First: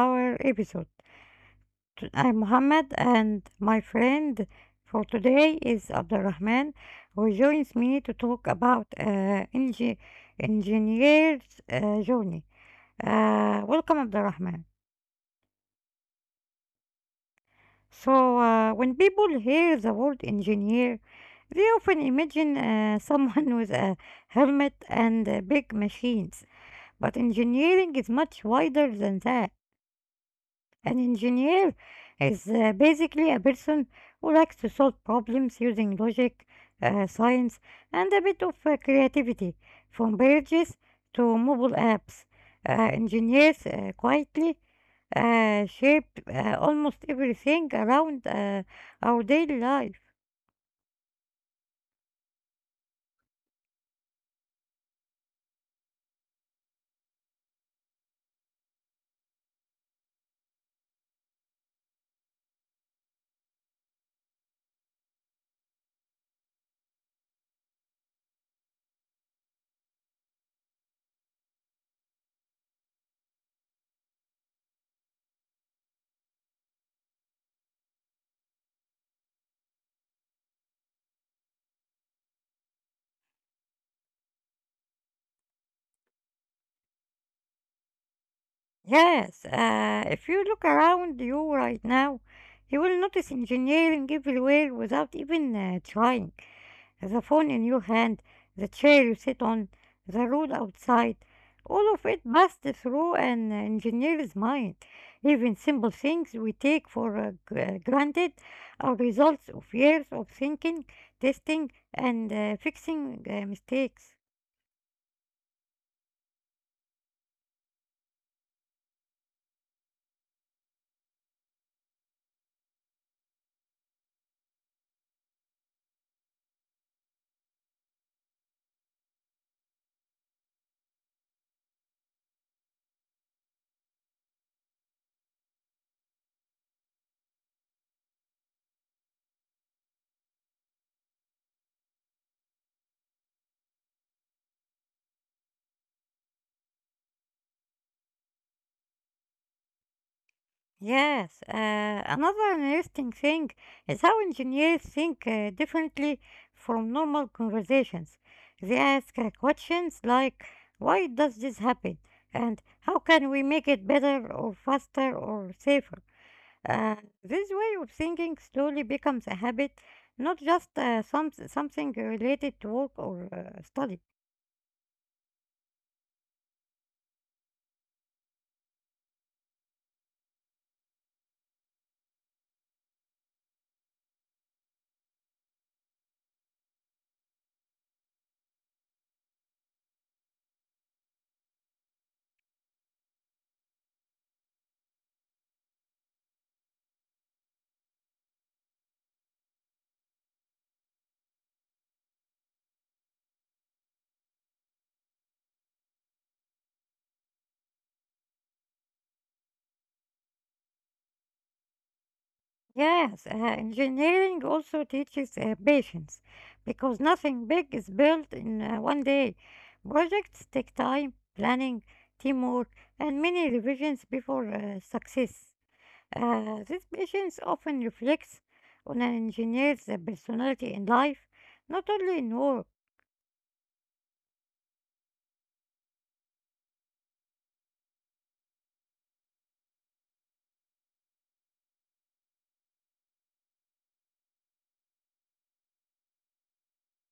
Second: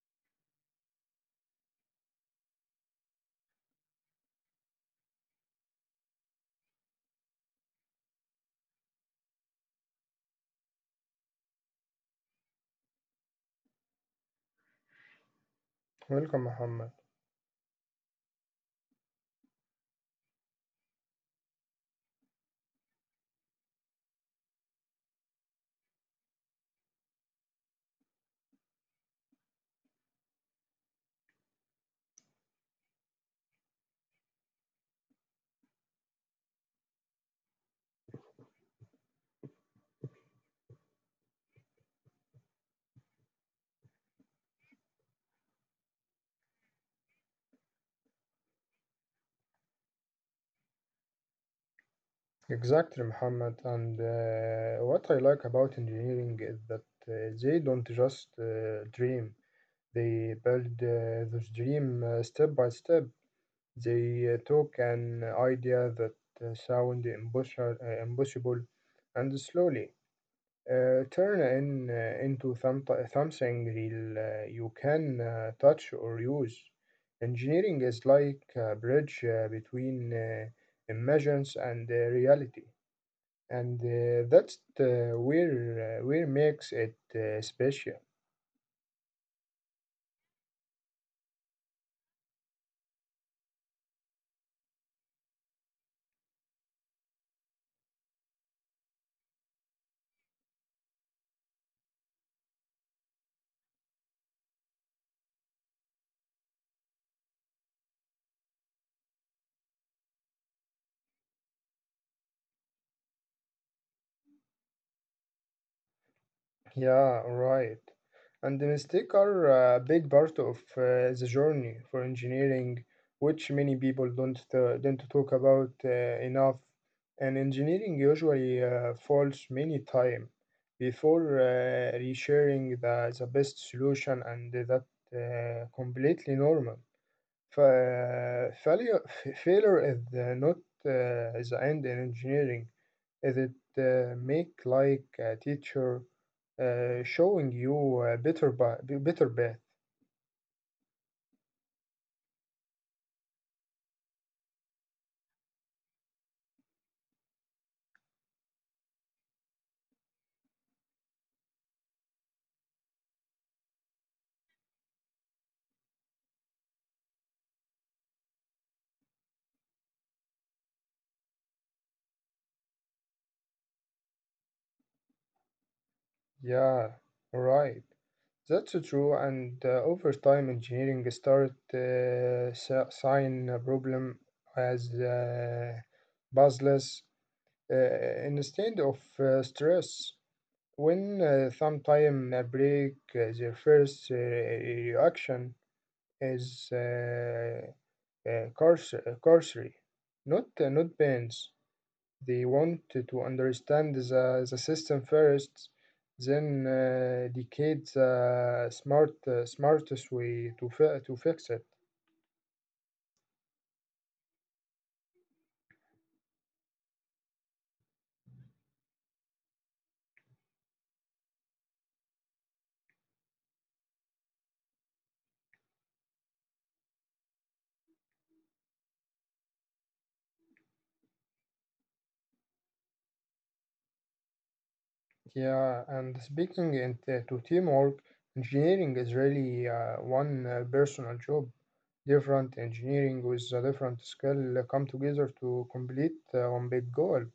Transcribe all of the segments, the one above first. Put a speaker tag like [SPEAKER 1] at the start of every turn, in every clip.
[SPEAKER 1] our episode. I'm Mohammed, and my friend for today is Abdurrahman, who joins me to talk about engineer's journey. Welcome, Abdurrahman.
[SPEAKER 2] Welcome, Muhammad.
[SPEAKER 1] So, when people hear the word engineer, they often imagine someone with a helmet and big machines, but engineering is much wider than that. An engineer is basically a person who likes to solve problems using logic, science, and a bit of creativity, from bridges to mobile apps. Engineers quietly shape almost everything around our daily life.
[SPEAKER 2] Exactly, Muhammad. And what I like about engineering is that they don't just dream, they build this dream step by step. They took an idea that impossible and slowly. Turn in into something real you can touch or use. Engineering is like a bridge between imagines and reality, and that's where makes it special.
[SPEAKER 1] Yes, if you look around you right now, you will notice engineering everywhere without even trying. The phone in your hand, the chair you sit on, the road outside. All of it passed through an engineer's mind. Even simple things we take for granted are results of years of thinking, testing, and fixing mistakes.
[SPEAKER 2] Yeah, right. And the mistakes are a big part of the journey for engineering, which many people don't talk about enough. And engineering usually falls many time before resharing the best solution, and that completely normal. Fa failure, failure is not the end in engineering. Is it make like a teacher showing you a better path?
[SPEAKER 1] Yes, another interesting thing is how engineers think differently from normal conversations. They ask questions like, why does this happen? And how can we make it better or faster or safer? Uh, this way of thinking slowly becomes a habit, not just something related to work or study.
[SPEAKER 2] Yeah, right. That's so true. And over time, engineering start sign a problem as puzzles instead of stress. When sometime a break, their first reaction is cursory, not pains. They want to understand the system first, then decide the smartest way to to fix it.
[SPEAKER 1] Yes, engineering also teaches patience because nothing big is built in one day. Projects take time, planning, teamwork, and many revisions before success. This patience often reflects on an engineer's personality in life, not only in work.
[SPEAKER 2] Yeah, and speaking into to teamwork, engineering is really one personal job. Different engineering with a different skill come together to complete one big goal.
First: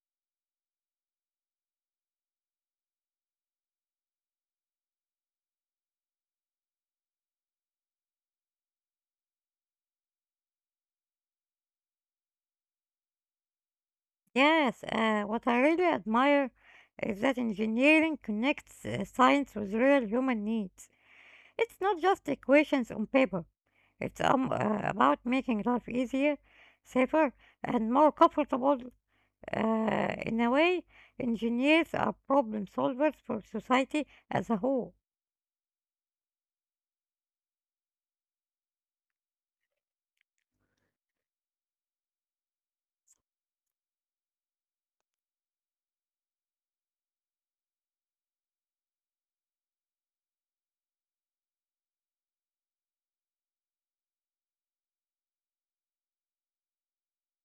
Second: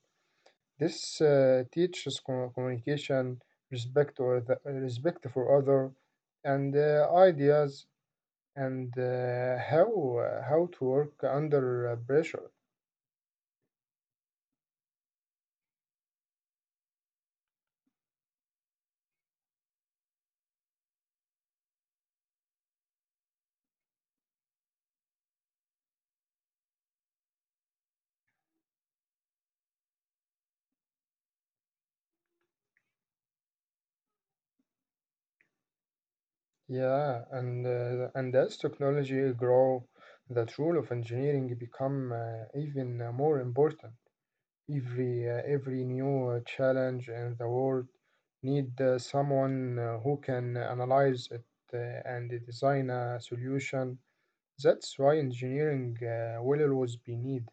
[SPEAKER 2] This teaches communication, respect, or the, respect for other, and ideas, and how to work under pressure.
[SPEAKER 1] Yes, what I really admire is that engineering connects science with real human needs. It's not just equations on paper. It's about making life easier, safer, and more comfortable. In a way, engineers are problem solvers for society as a whole.
[SPEAKER 2] Yeah, and as technology grow, that role of engineering become even more important. Every new challenge in the world need someone who can analyze it and design a solution. That's why engineering will always be needed.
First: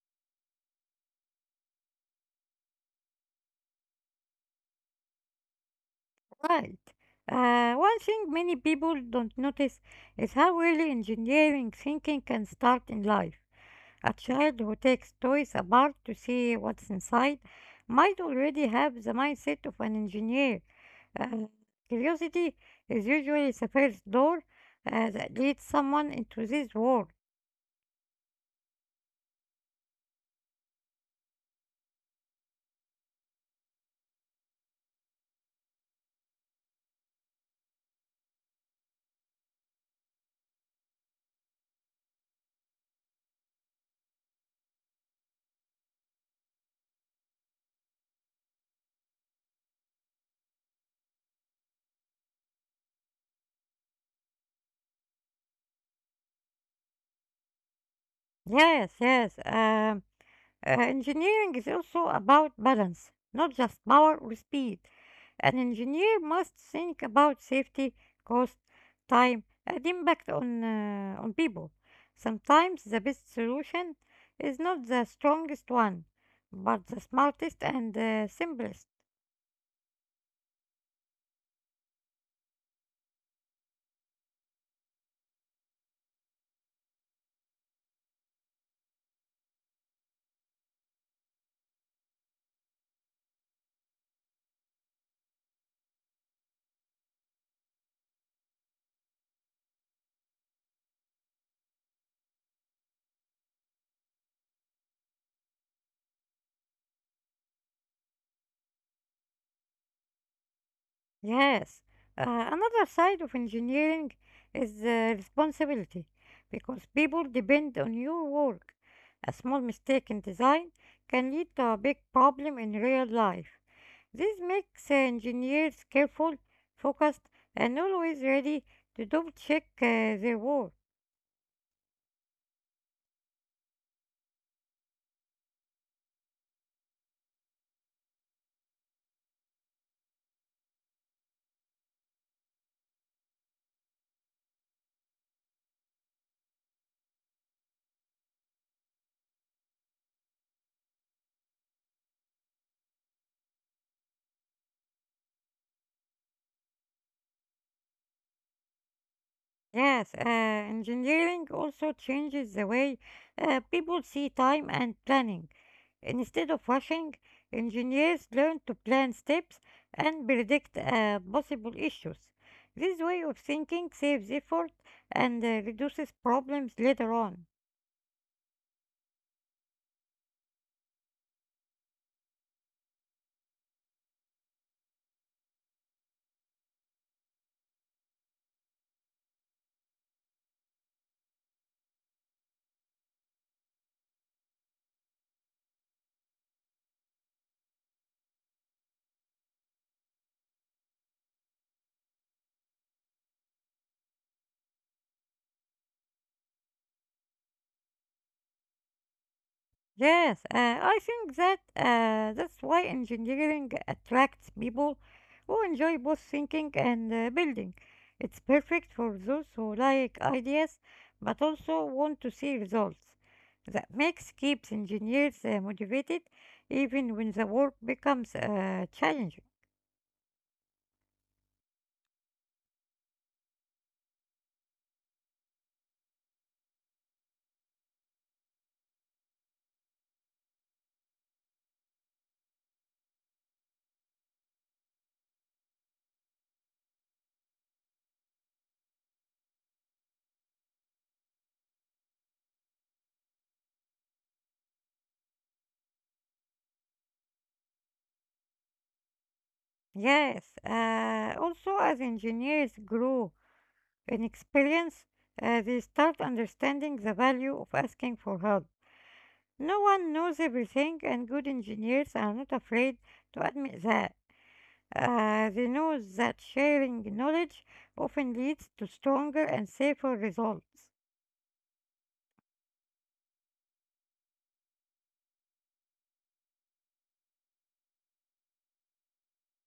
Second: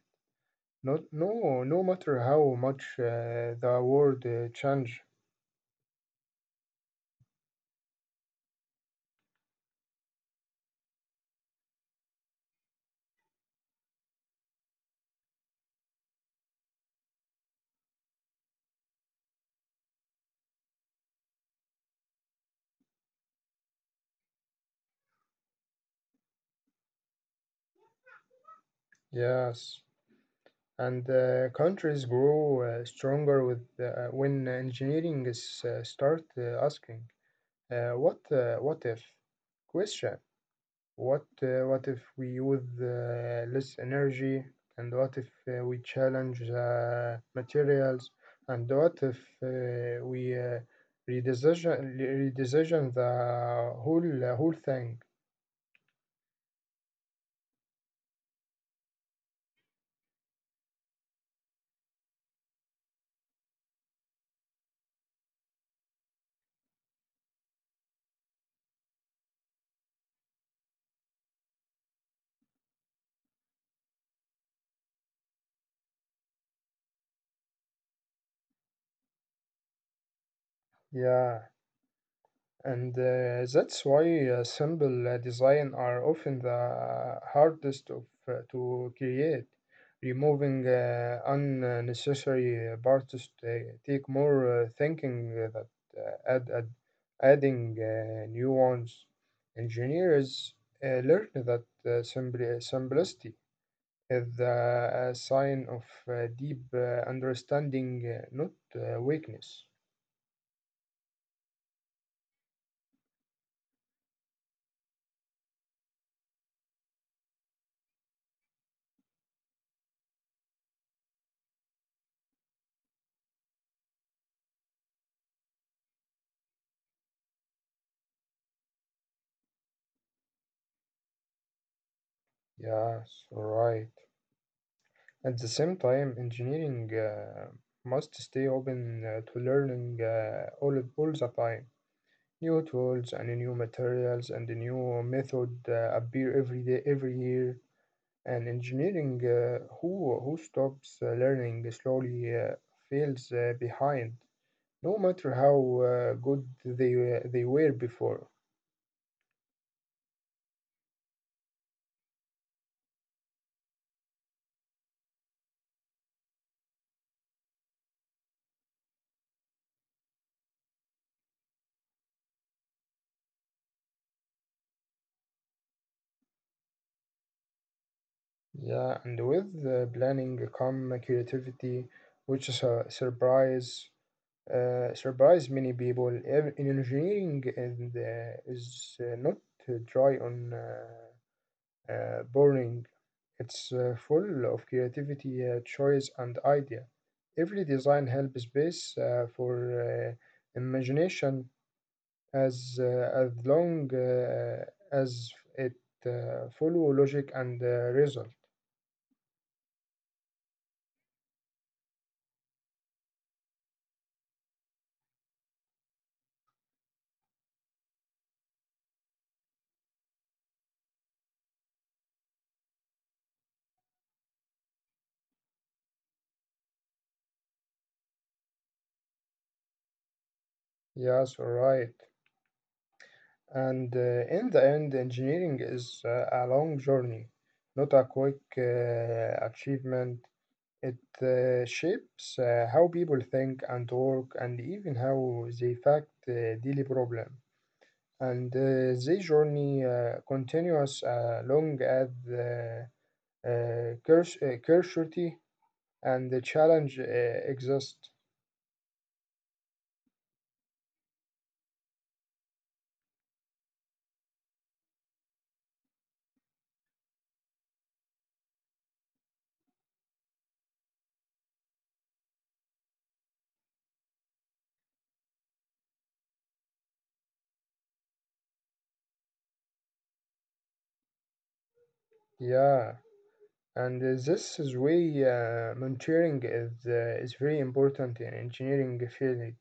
[SPEAKER 2] Not, no, no matter how much the world change.
[SPEAKER 1] Right. One thing many people don't notice is how early engineering thinking can start in life. A child who takes toys apart to see what's inside might already have the mindset of an engineer. Uh, Curiosity is usually the first door that leads someone into this world.
[SPEAKER 2] Yes, and countries grow stronger with when engineering is start asking what if question. What if we use less energy? And what if we challenge the materials? And what if we redesign redesign the whole thing?
[SPEAKER 1] Yes, yes. Engineering is also about balance, not just power or speed. An engineer must think about safety, cost, time, and impact on people. Sometimes the best solution is not the strongest one, but the smartest and simplest.
[SPEAKER 2] Yeah. And that's why simple design are often the hardest to create. Removing unnecessary parts take more thinking that uh, add, add, adding new ones. Engineers learned that simplicity is the sign of deep understanding, not weakness.
[SPEAKER 1] Yes, uh, another side of engineering is responsibility because people depend on your work. A small mistake in design can lead to a big problem in real life. This makes engineers careful, focused, and always ready to double check their work.
[SPEAKER 2] Yes, all right. At the same time, engineering must stay open to learning all the time. New tools and new materials and new method appear every day, every year. And engineering, who stops learning slowly, feels behind, no matter how good they were before.
[SPEAKER 1] Yes, engineering also changes the way people see time and planning. Instead of rushing, engineers learn to plan steps and predict possible issues. This way of thinking saves effort and reduces problems later on.
[SPEAKER 2] Yeah, and with planning come creativity, which is a surprise many people. Engineering is not dry on boring. It's full of creativity, choice, and idea. Every design helps space for imagination as long as it follow logic and result.
[SPEAKER 1] Yes, I think that that's why engineering attracts people who enjoy both thinking and building. It's perfect for those who like ideas but also want to see results. That makes keeps engineers motivated even when the work becomes challenging.
[SPEAKER 2] Yes, all right. And in the end, engineering is a long journey, not a quick achievement. It shapes how people think and work, and even how they fact daily problem. And the journey continues long as the curiosity and the challenge exist.
[SPEAKER 1] Yes, also as engineers grow in experience, they start understanding the value of asking for help. No one knows everything, and good engineers are not afraid to admit that. They know that sharing knowledge often leads to stronger and safer results.
[SPEAKER 2] Yeah. And this is why mentoring is very important in engineering field.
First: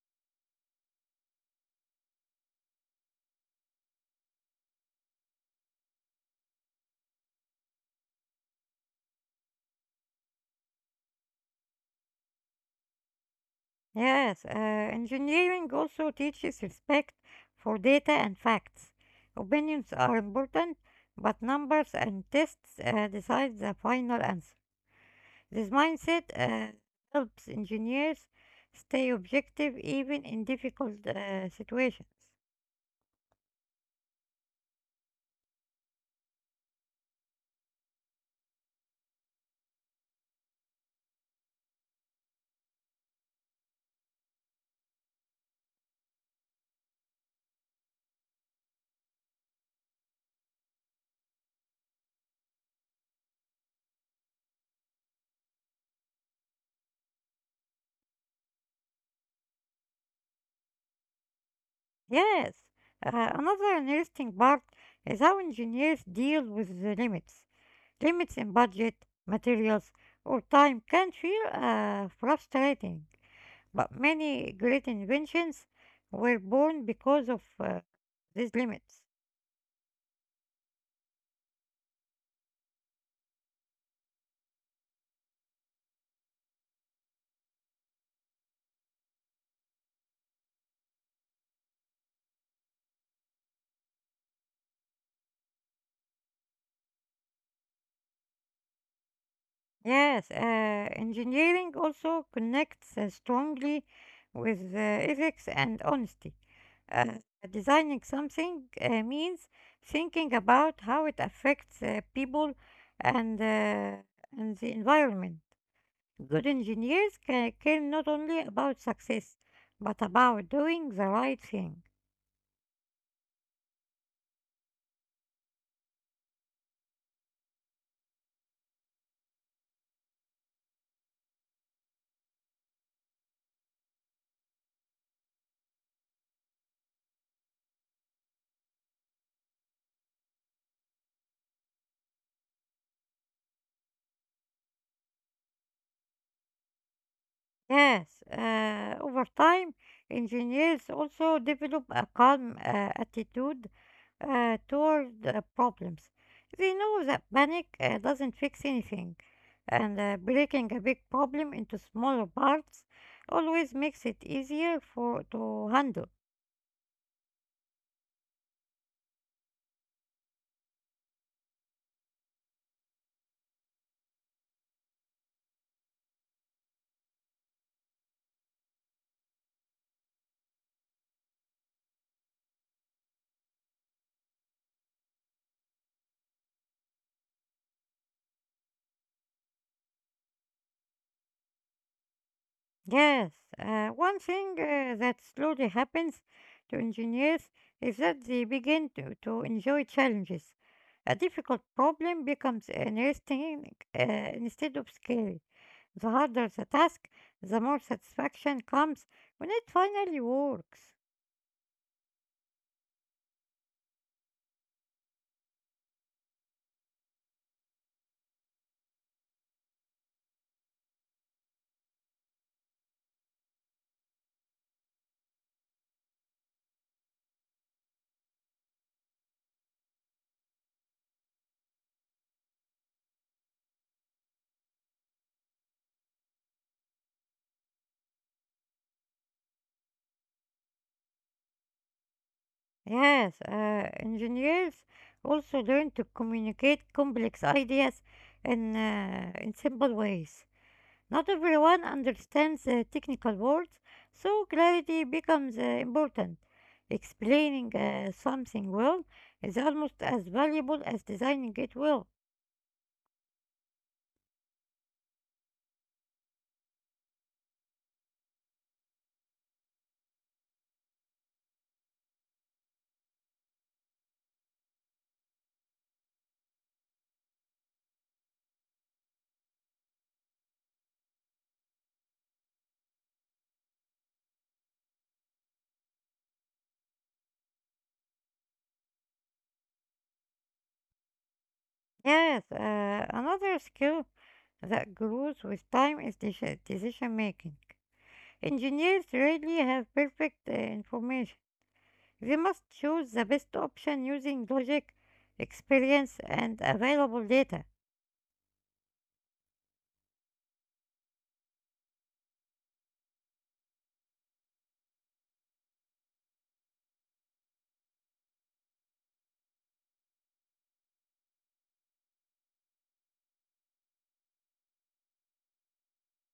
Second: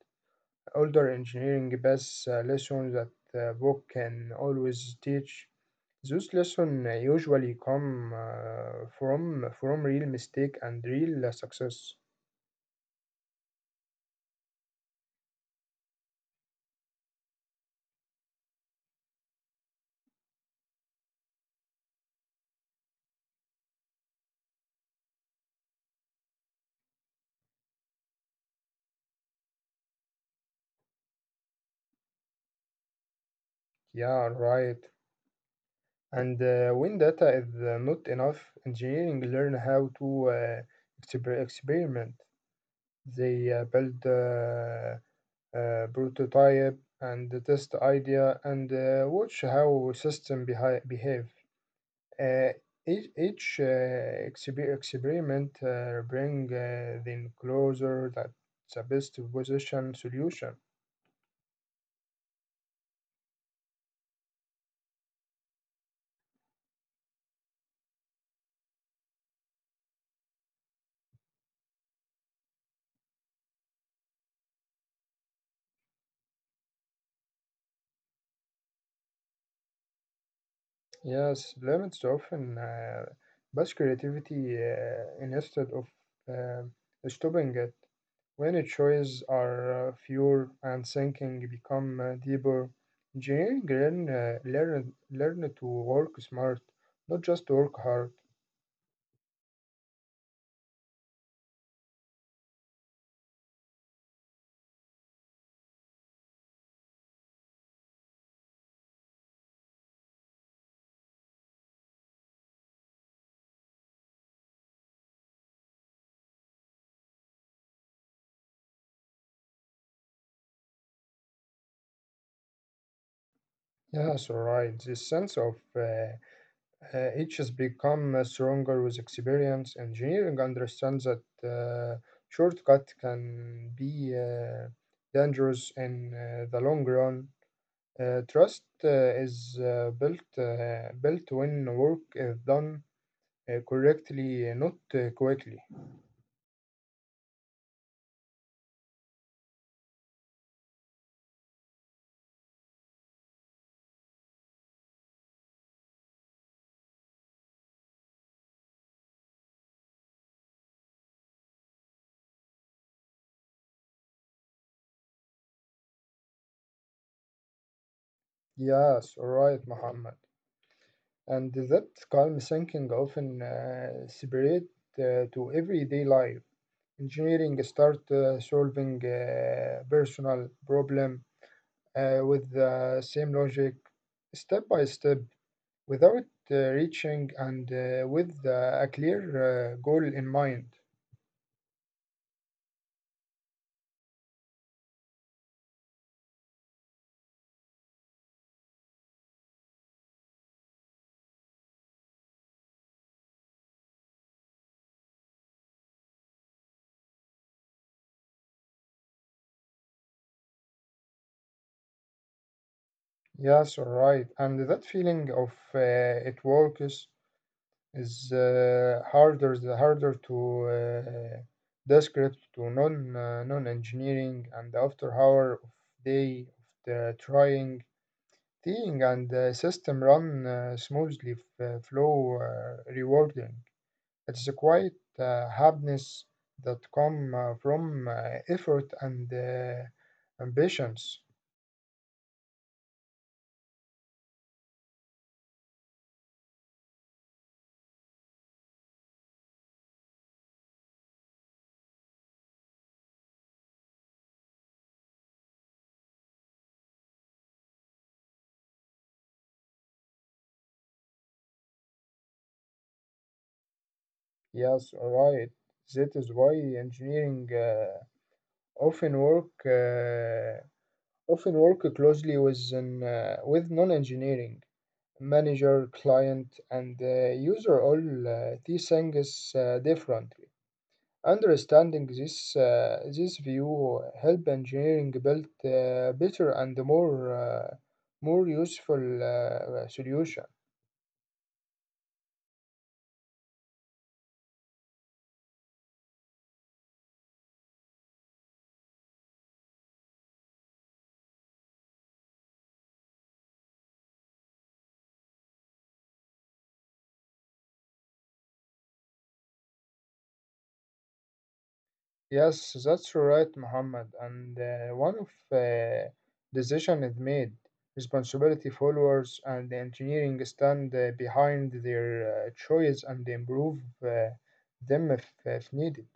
[SPEAKER 2] Older engineering best lesson that book can always teach. Those lessons usually come from real mistake and real success.
[SPEAKER 1] Yes, engineering also teaches respect for data and facts. Opinions are important, but numbers and tests decide the final answer. This mindset helps engineers stay objective even in difficult situations.
[SPEAKER 2] Yeah, right. And when data is not enough, engineering learn how to experiment. They build. Prototype and the test idea and watch how system behave. Uh, each experiment bring them closer that the best position solution.
[SPEAKER 1] Yes, another interesting part is how engineers deal with the limits. Limits in budget, materials, or time can feel frustrating, but many great inventions were born because of these limits.
[SPEAKER 2] Yes, limits often boost creativity instead of uh, stopping it. When the choices are fewer and thinking become deeper, engineering learn to work smart, not just work hard.
[SPEAKER 1] Yes, engineering also connects strongly with ethics and honesty. Uh, Designing something means thinking about how it affects people and, uh, and the environment. Good engineers care not only about success, but about doing the right thing.
[SPEAKER 2] Yes, all right. This sense of each has become stronger with experience. Engineering understands that shortcut can be dangerous in the long run. Trust is built when work is done correctly, not quickly.
[SPEAKER 1] Yes, over time, engineers also develop a calm attitude toward problems. They know that panic doesn't fix anything, and breaking a big problem into smaller parts always makes it easier for to handle.
[SPEAKER 2] Yes, all right, Muhammad. And that calm thinking often separate to everyday life. Engineering start solving personal problem with the same logic step by step without reaching and with a clear goal in mind.
[SPEAKER 1] Yes, one thing that slowly happens to engineers is that they begin to enjoy challenges. A difficult problem becomes interesting uh, instead of scary. The harder the task, the more satisfaction comes when it finally works.
[SPEAKER 2] Yes, all right, and that feeling of it works is harder to describe to non engineering and after hour of day of the trying thing and the system run smoothly flow rewarding. It's a quiet happiness that come from effort and ambitions.
[SPEAKER 1] Yes, engineers also learn to communicate complex ideas in simple ways. Not everyone understands the technical words, so clarity becomes important. Explaining something well is almost as valuable as designing it well.
[SPEAKER 2] Yes, right, that is why engineering often work uh, often work closely with with non-engineering manager client and user all these things differently. Understanding this this view help engineering build better and more useful solution.
[SPEAKER 1] Yes, another skill that grows with time is decision making. Engineers rarely have perfect information. They must choose the best option using logic, experience, and available data.
[SPEAKER 2] Yes, that's right, Muhammad. And one of decision is made. Responsibility followers and the engineering stand behind their choice and improve uh, them if needed.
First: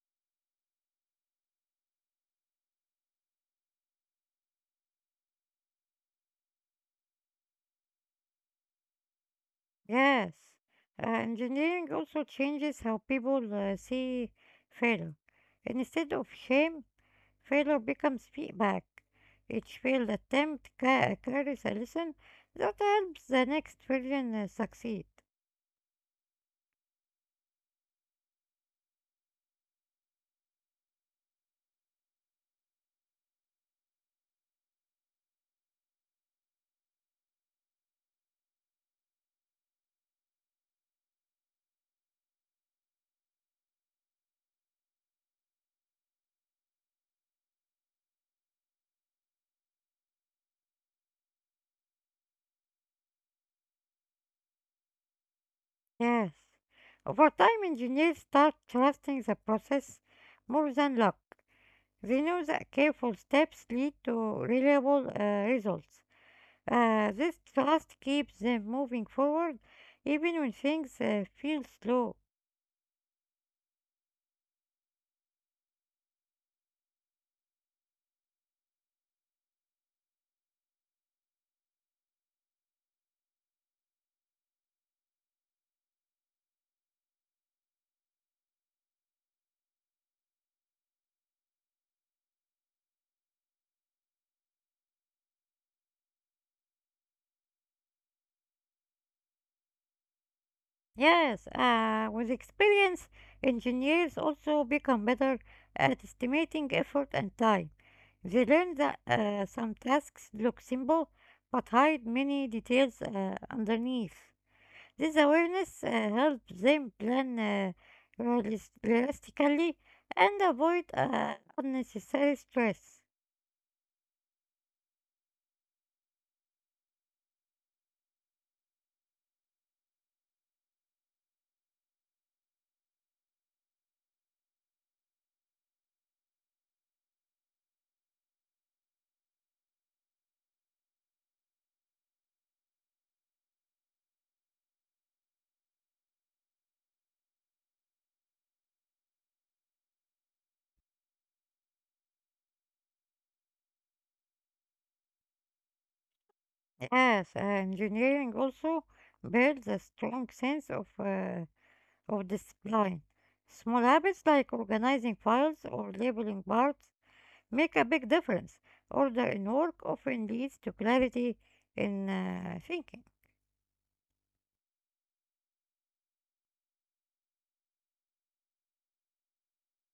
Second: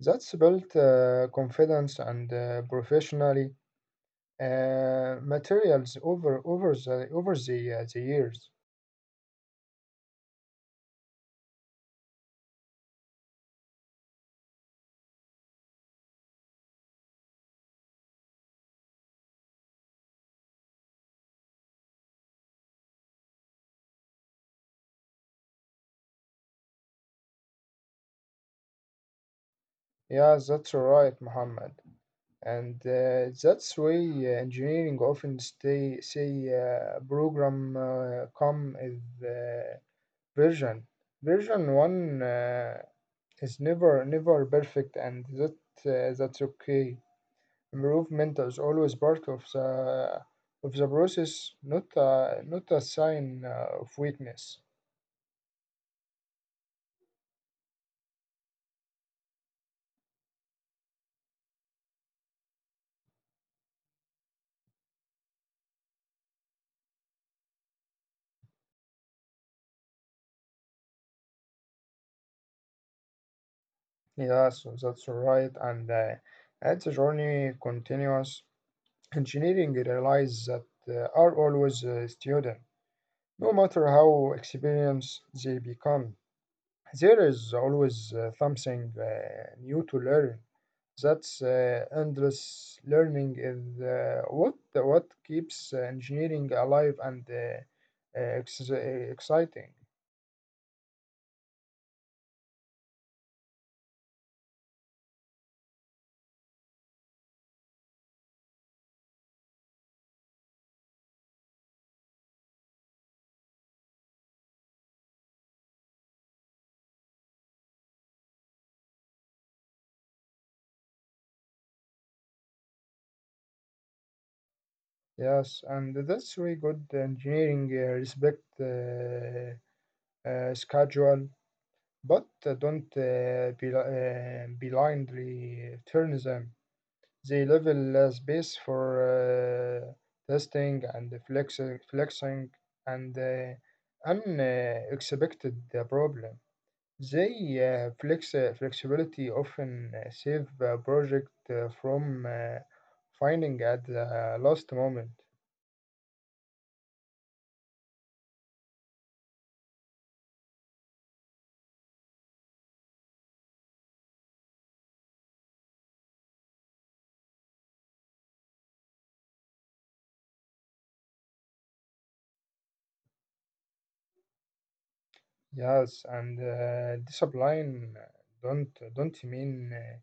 [SPEAKER 2] That's built confidence and professionally materials over the years.
[SPEAKER 1] Yes, engineering also changes how people see failure. Instead of shame, failure becomes feedback. Each failed attempt carries a lesson that helps the next version succeed.
[SPEAKER 2] Yeah, that's right, Muhammad. And that's why engineering often stay say program come is version. Version one is never perfect, and that that's okay. Improvement is always part of the process, not a sign of weakness.
[SPEAKER 1] Yes, over time, engineers start trusting the process more than luck. They know that careful steps lead to reliable results. This trust keeps them moving forward even when things feel slow.
[SPEAKER 2] Yeah, so that's right. And as the journey continues, engineering realize that are always a student, no matter how experienced they become. There is always something new to learn. That's endless learning is what keeps engineering alive and exciting.
[SPEAKER 1] Yes, with experience, engineers also become better at estimating effort and time. They learn that some tasks look simple but hide many details underneath. This awareness helps them plan realistically and avoid unnecessary stress.
[SPEAKER 2] Yes, and that's very good engineering respect schedule, but don't blindly turn them. They level space for testing and flexing and unexpected problem. They flexibility often save a project from finding at the last moment.
[SPEAKER 1] Yes, engineering also builds a strong sense of discipline. Small habits like organizing files or labeling parts make a big difference. Order in work often leads to clarity in thinking.
[SPEAKER 2] Yes, and discipline don't mean. Uh,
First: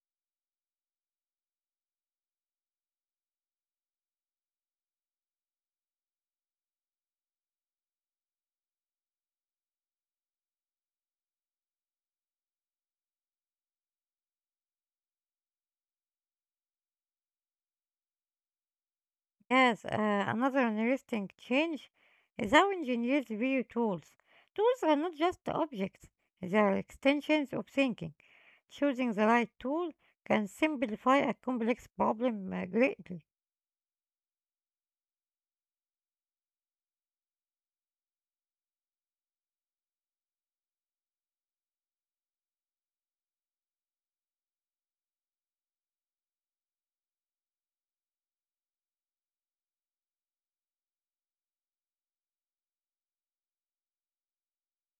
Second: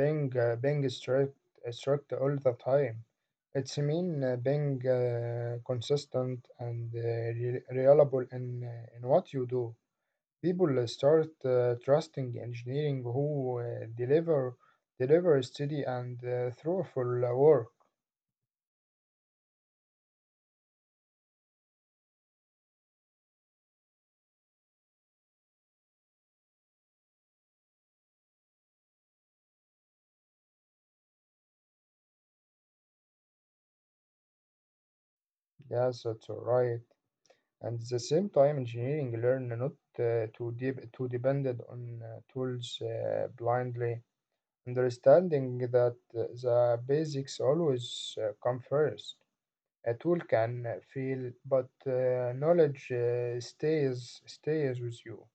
[SPEAKER 2] Being uh, being strict all the time. It's mean being consistent and reliable in what you do. People start trusting engineering who deliver steady and thoughtful work.
[SPEAKER 1] Yes, another interesting change is how engineers view tools. Tools are not just objects, they are extensions of thinking. Choosing the right tool can simplify a complex problem greatly.
[SPEAKER 2] Yes, that's right. And at the same time, engineering learn not to depend on tools blindly understanding that the basics always come first. A tool can fail, but knowledge stays with you.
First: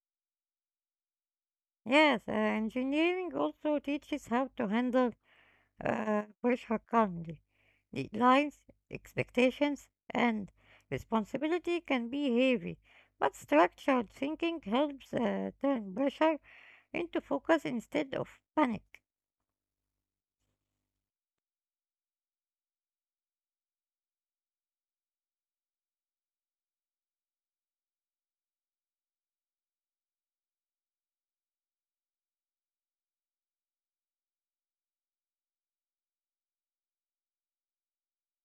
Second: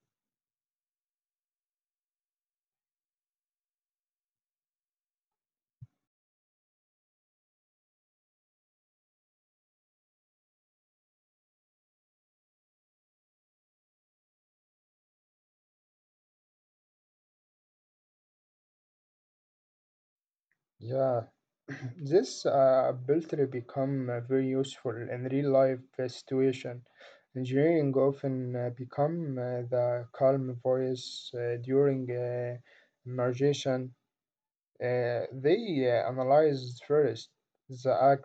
[SPEAKER 1] Yes, engineering also teaches how to handle pressure calmly. Deadlines, expectations, and responsibility can be heavy, but structured thinking helps turn pressure into focus instead of panic.
[SPEAKER 2] Yeah, this ability become very useful in real life situation. Engineering often become the calm voice during emergency. They analyze first the act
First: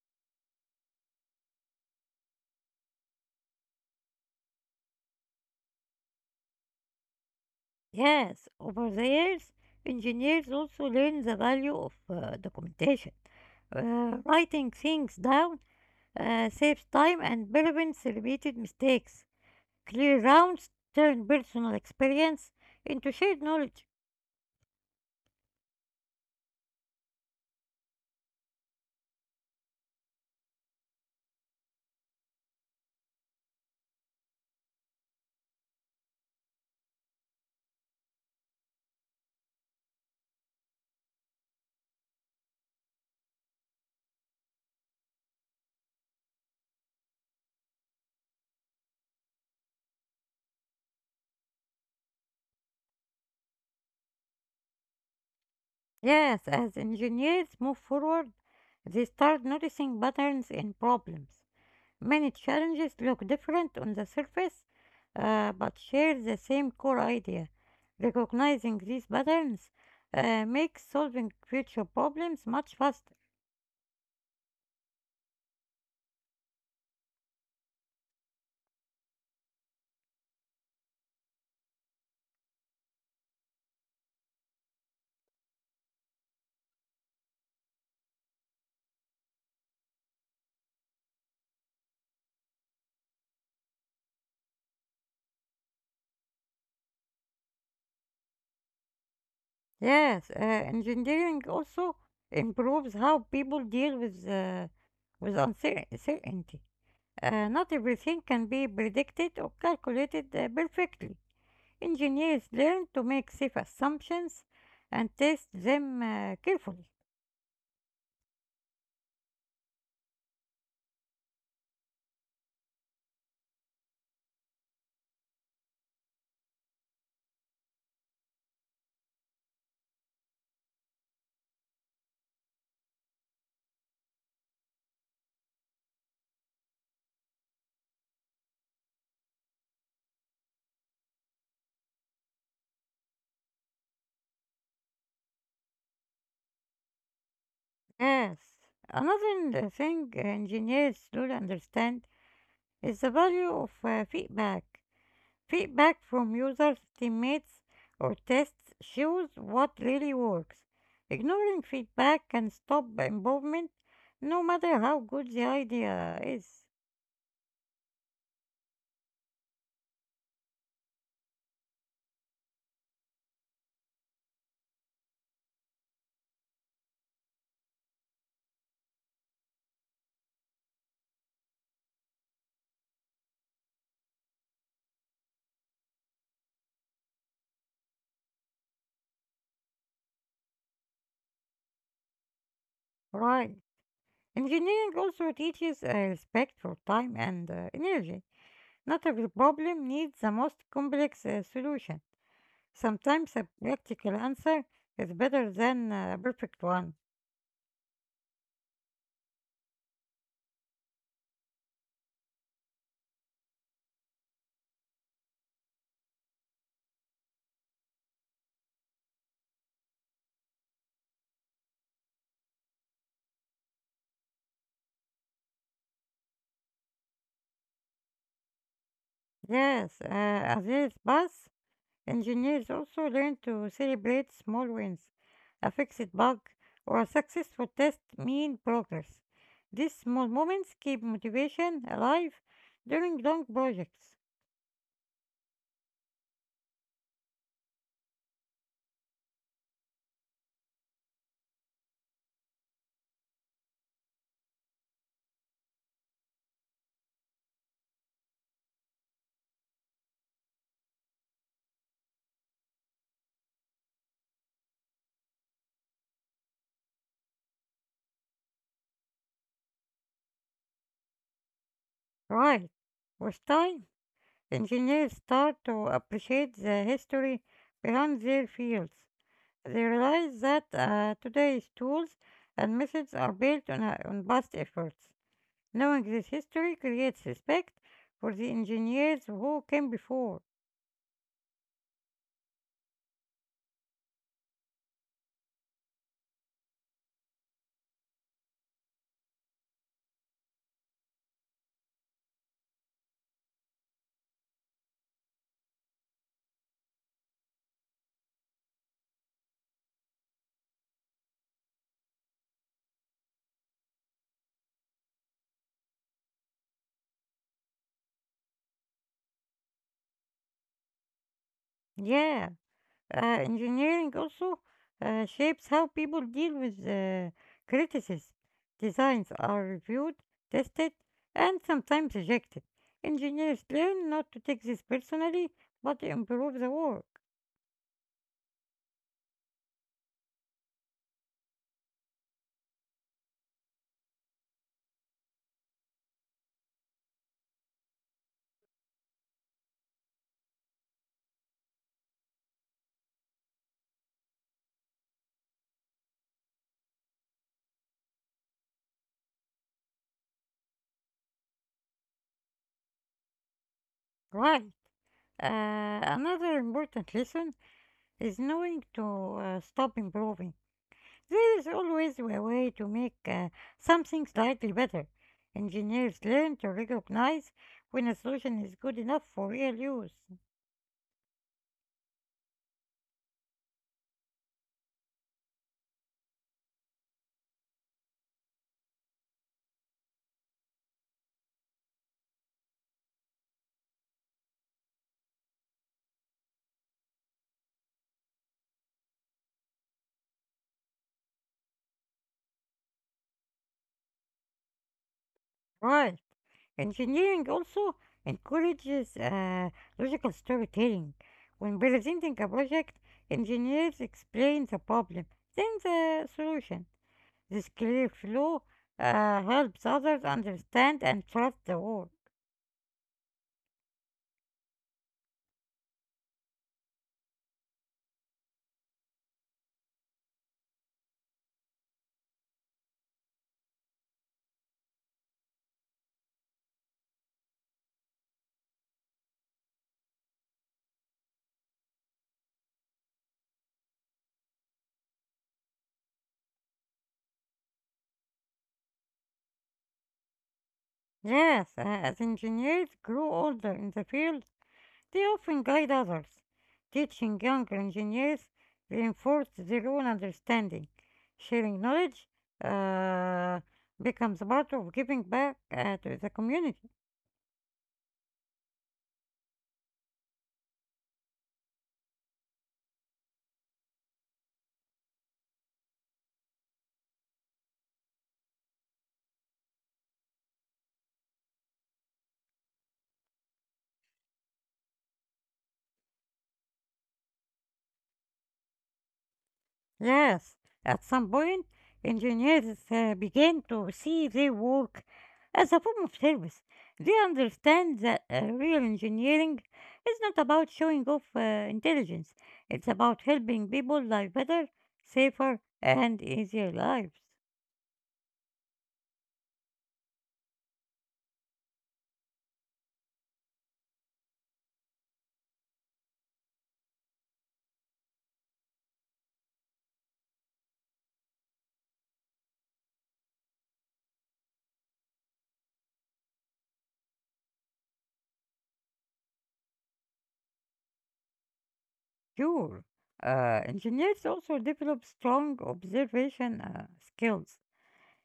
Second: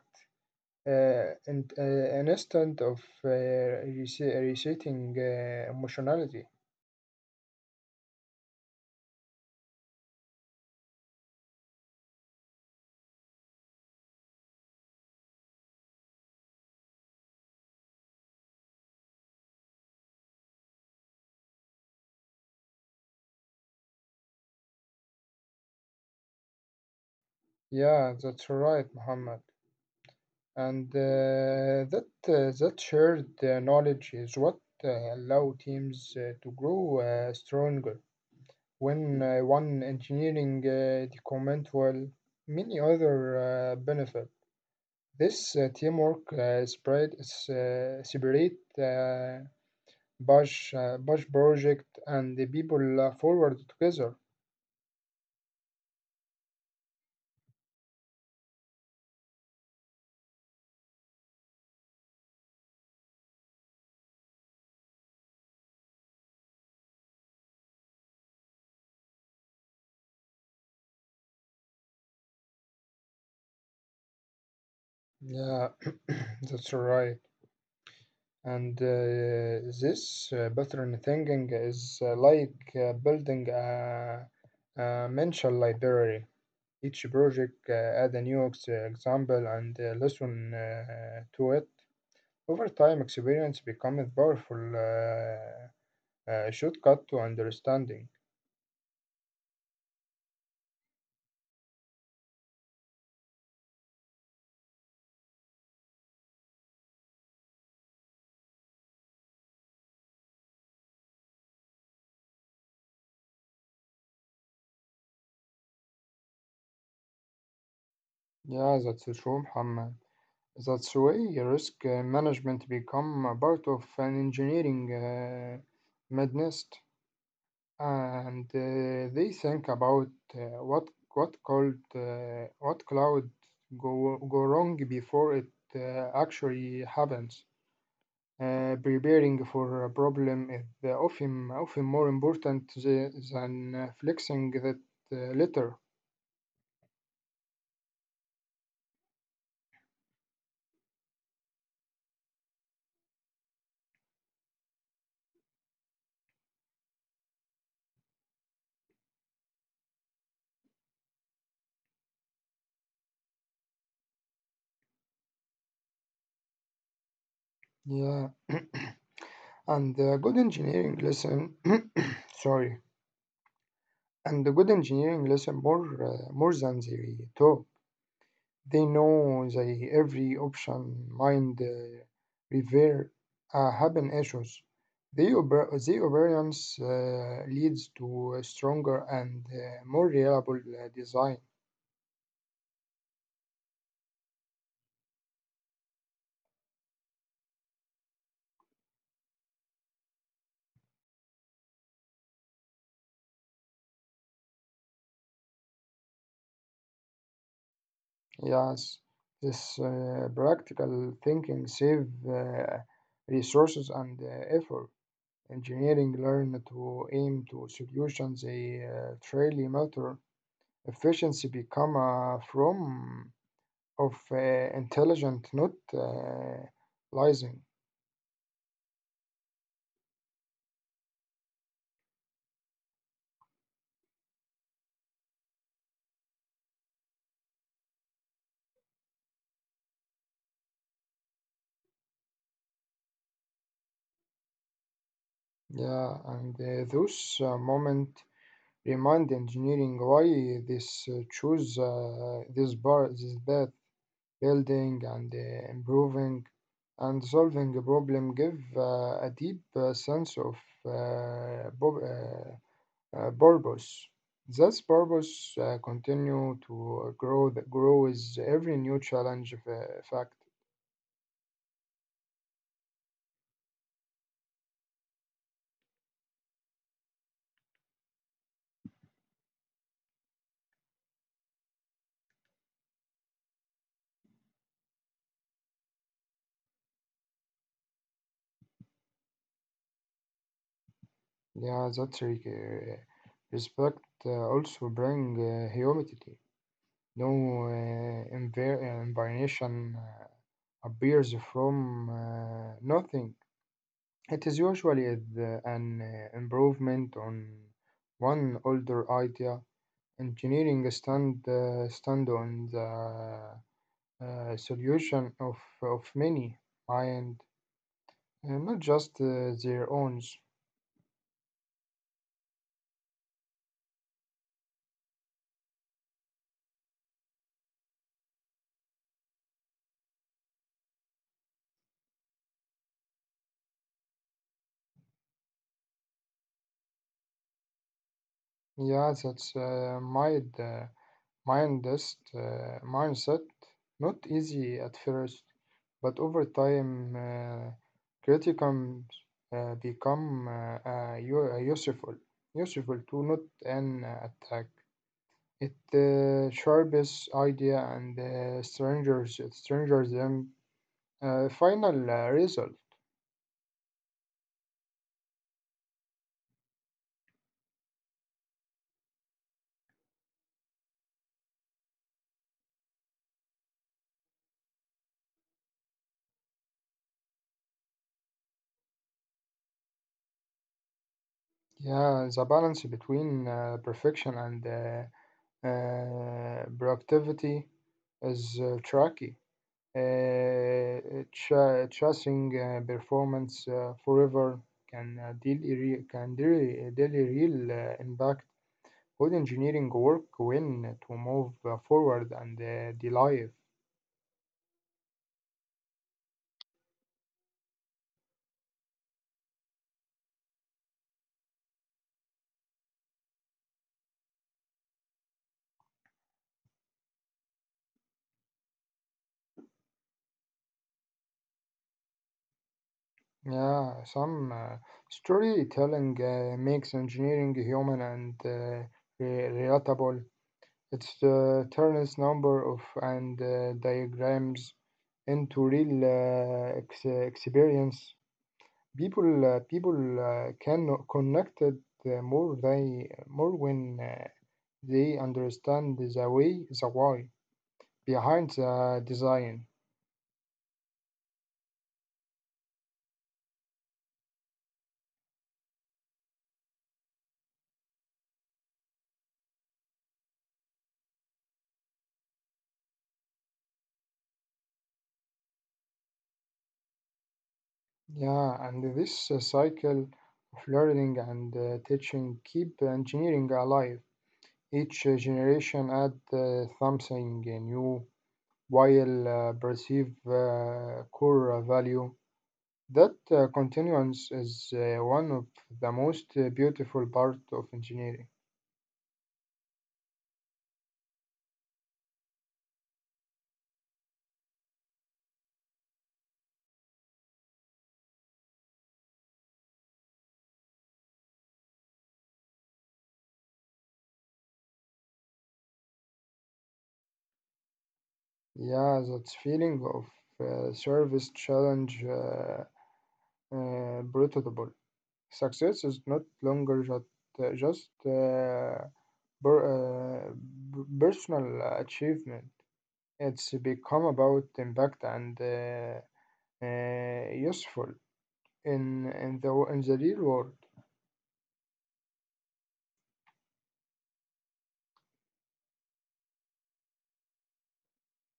[SPEAKER 2] and an instant of resetting emotionality.
[SPEAKER 1] Yes, over the years, engineers also learn the value of documentation. Writing things down saves time and prevents repeated mistakes. Clear rounds turn personal experience into shared knowledge.
[SPEAKER 2] Yeah, that's right, Muhammad. And that shared knowledge is what allow teams to grow stronger. When one engineering the comment well, many other benefit. This teamwork spread is separate Bash project, and the people forward together.
[SPEAKER 1] Yes, as engineers move forward, they start noticing patterns in problems. Many challenges look different on the surface, but share the same core idea. Recognizing these patterns makes solving future problems much faster.
[SPEAKER 2] Yeah, that's right. And this pattern thinking is like building a mental library. Each project add a new example and listen to it. Over time, experience becomes powerful shortcut to understanding.
[SPEAKER 1] Yes, engineering also improves how people deal with uncertainty. Not everything can be predicted or calculated perfectly. Engineers learn to make safe assumptions and test them carefully.
[SPEAKER 2] Yeah, that's true, Muhammad. That's way risk management become a part of an engineering madness, and they think about uh, what what called what cloud go wrong before it actually happens. Preparing for a problem is often more important than flexing that later.
[SPEAKER 1] Yes, another thing engineers don't understand is the value of feedback. Feedback from users, teammates, or tests shows what really works. Ignoring feedback can stop involvement, no matter how good the idea is.
[SPEAKER 2] Yeah, and good engineering lesson. sorry. And the good engineering listen more than they really talk. They know the every option, revere, happen issues. The operance leads to a stronger and more reliable design.
[SPEAKER 1] Right. Engineering also teaches respect for time and energy. Not every problem needs the most complex solution. Sometimes a practical answer is better than a perfect one.
[SPEAKER 2] Yes, this practical thinking save resources and effort. Engineering learn to aim to solutions they truly matter efficiency become from of intelligent not lying
[SPEAKER 1] Yes, engineers also learn to celebrate small wins. A fixed bug or a successful test mean progress. These small moments keep motivation alive during long projects.
[SPEAKER 2] yeah and those moment remind engineering why this choose this bar this path building and improving and solving a problem give a deep sense of uh, prob- uh, purpose. This purpose continue to grow. That grow with every new challenge. Fact,
[SPEAKER 1] Right. With time, engineers start to appreciate the history behind their fields. They realize that today's tools and methods are built on past efforts. Knowing this history creates respect for the engineers who came before.
[SPEAKER 2] yeah, respect also bring humility. No uh, appears from nothing. It is usually an improvement on one older idea. Engineering stand on the solution of many mind, not just their own.
[SPEAKER 1] Yeah, engineering also shapes how people deal with criticism. Designs are reviewed, tested, and sometimes rejected. Engineers learn not to take this personally, but improve the work.
[SPEAKER 2] Yeah, that's mindset. Not easy at first, but over time, criticism become useful, useful to not an attack. It sharpens idea and strangers them. Final result.
[SPEAKER 1] Right. Another important lesson is knowing to stop improving. There is always a way to make something slightly better. Engineers learn to recognize when a solution is good enough for real use.
[SPEAKER 2] Yeah, the balance between perfection and productivity is tricky. Chasing performance forever can deal irre- can deal, deal real impact. Good engineering work when to move forward and delive.
[SPEAKER 1] Right. Engineering also encourages logical storytelling. When presenting a project, engineers explain the problem, then the solution. This clear flow helps others understand and trust the work.
[SPEAKER 2] Yeah, some storytelling makes engineering human and relatable. It turns number of and diagrams into real experience. People can connect it more when they understand the why behind the design.
[SPEAKER 1] Yes, as engineers grow older in the field, they often guide others. Teaching younger engineers reinforces their own understanding. Sharing knowledge uh, becomes part of giving back to the community.
[SPEAKER 2] Yeah, and this cycle of learning and teaching keep engineering alive. Each generation add something new while perceived core value. That continuance is one of the most beautiful part of engineering.
[SPEAKER 1] Yes, at some point, engineers began to see their work as a form of service. They understand that real engineering is not about showing off intelligence, it's about helping people live better, safer, and easier lives.
[SPEAKER 2] Yeah, that feeling of service challenge breathable. Success is not longer just per, uh, personal achievement. It's become about impact and useful in the real world.
[SPEAKER 1] Sure, engineers also develop strong observation skills.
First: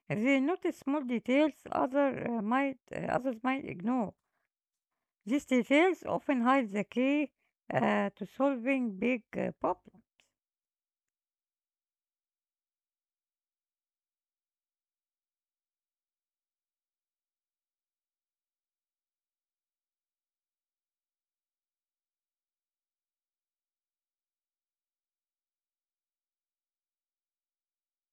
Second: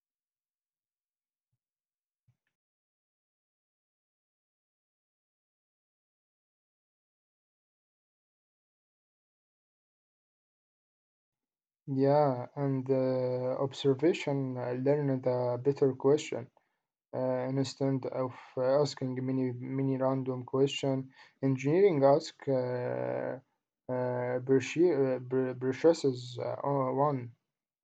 [SPEAKER 1] They notice small details others might ignore. These details often hide the key to solving big problems.
[SPEAKER 2] Yeah, and observation learned a better question instead of asking many many random question. Engineering ask purchases one.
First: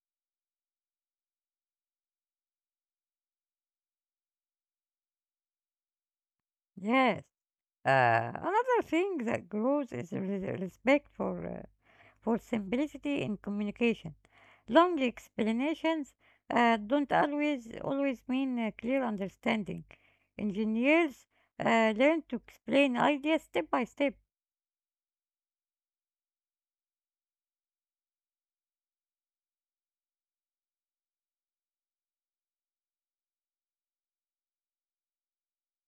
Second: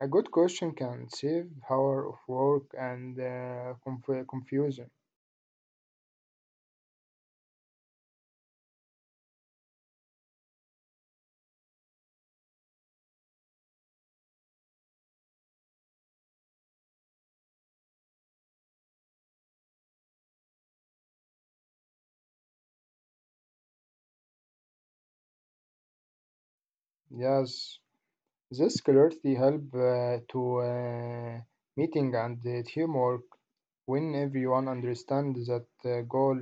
[SPEAKER 2] A good question can save hour of work and confusion.
[SPEAKER 1] Yes. Another thing that grows is respect for simplicity in communication. Long explanations don't always always mean clear understanding. Engineers learn to explain ideas step by step.
[SPEAKER 2] Yes, this clarity help to meeting and teamwork when everyone understands that goal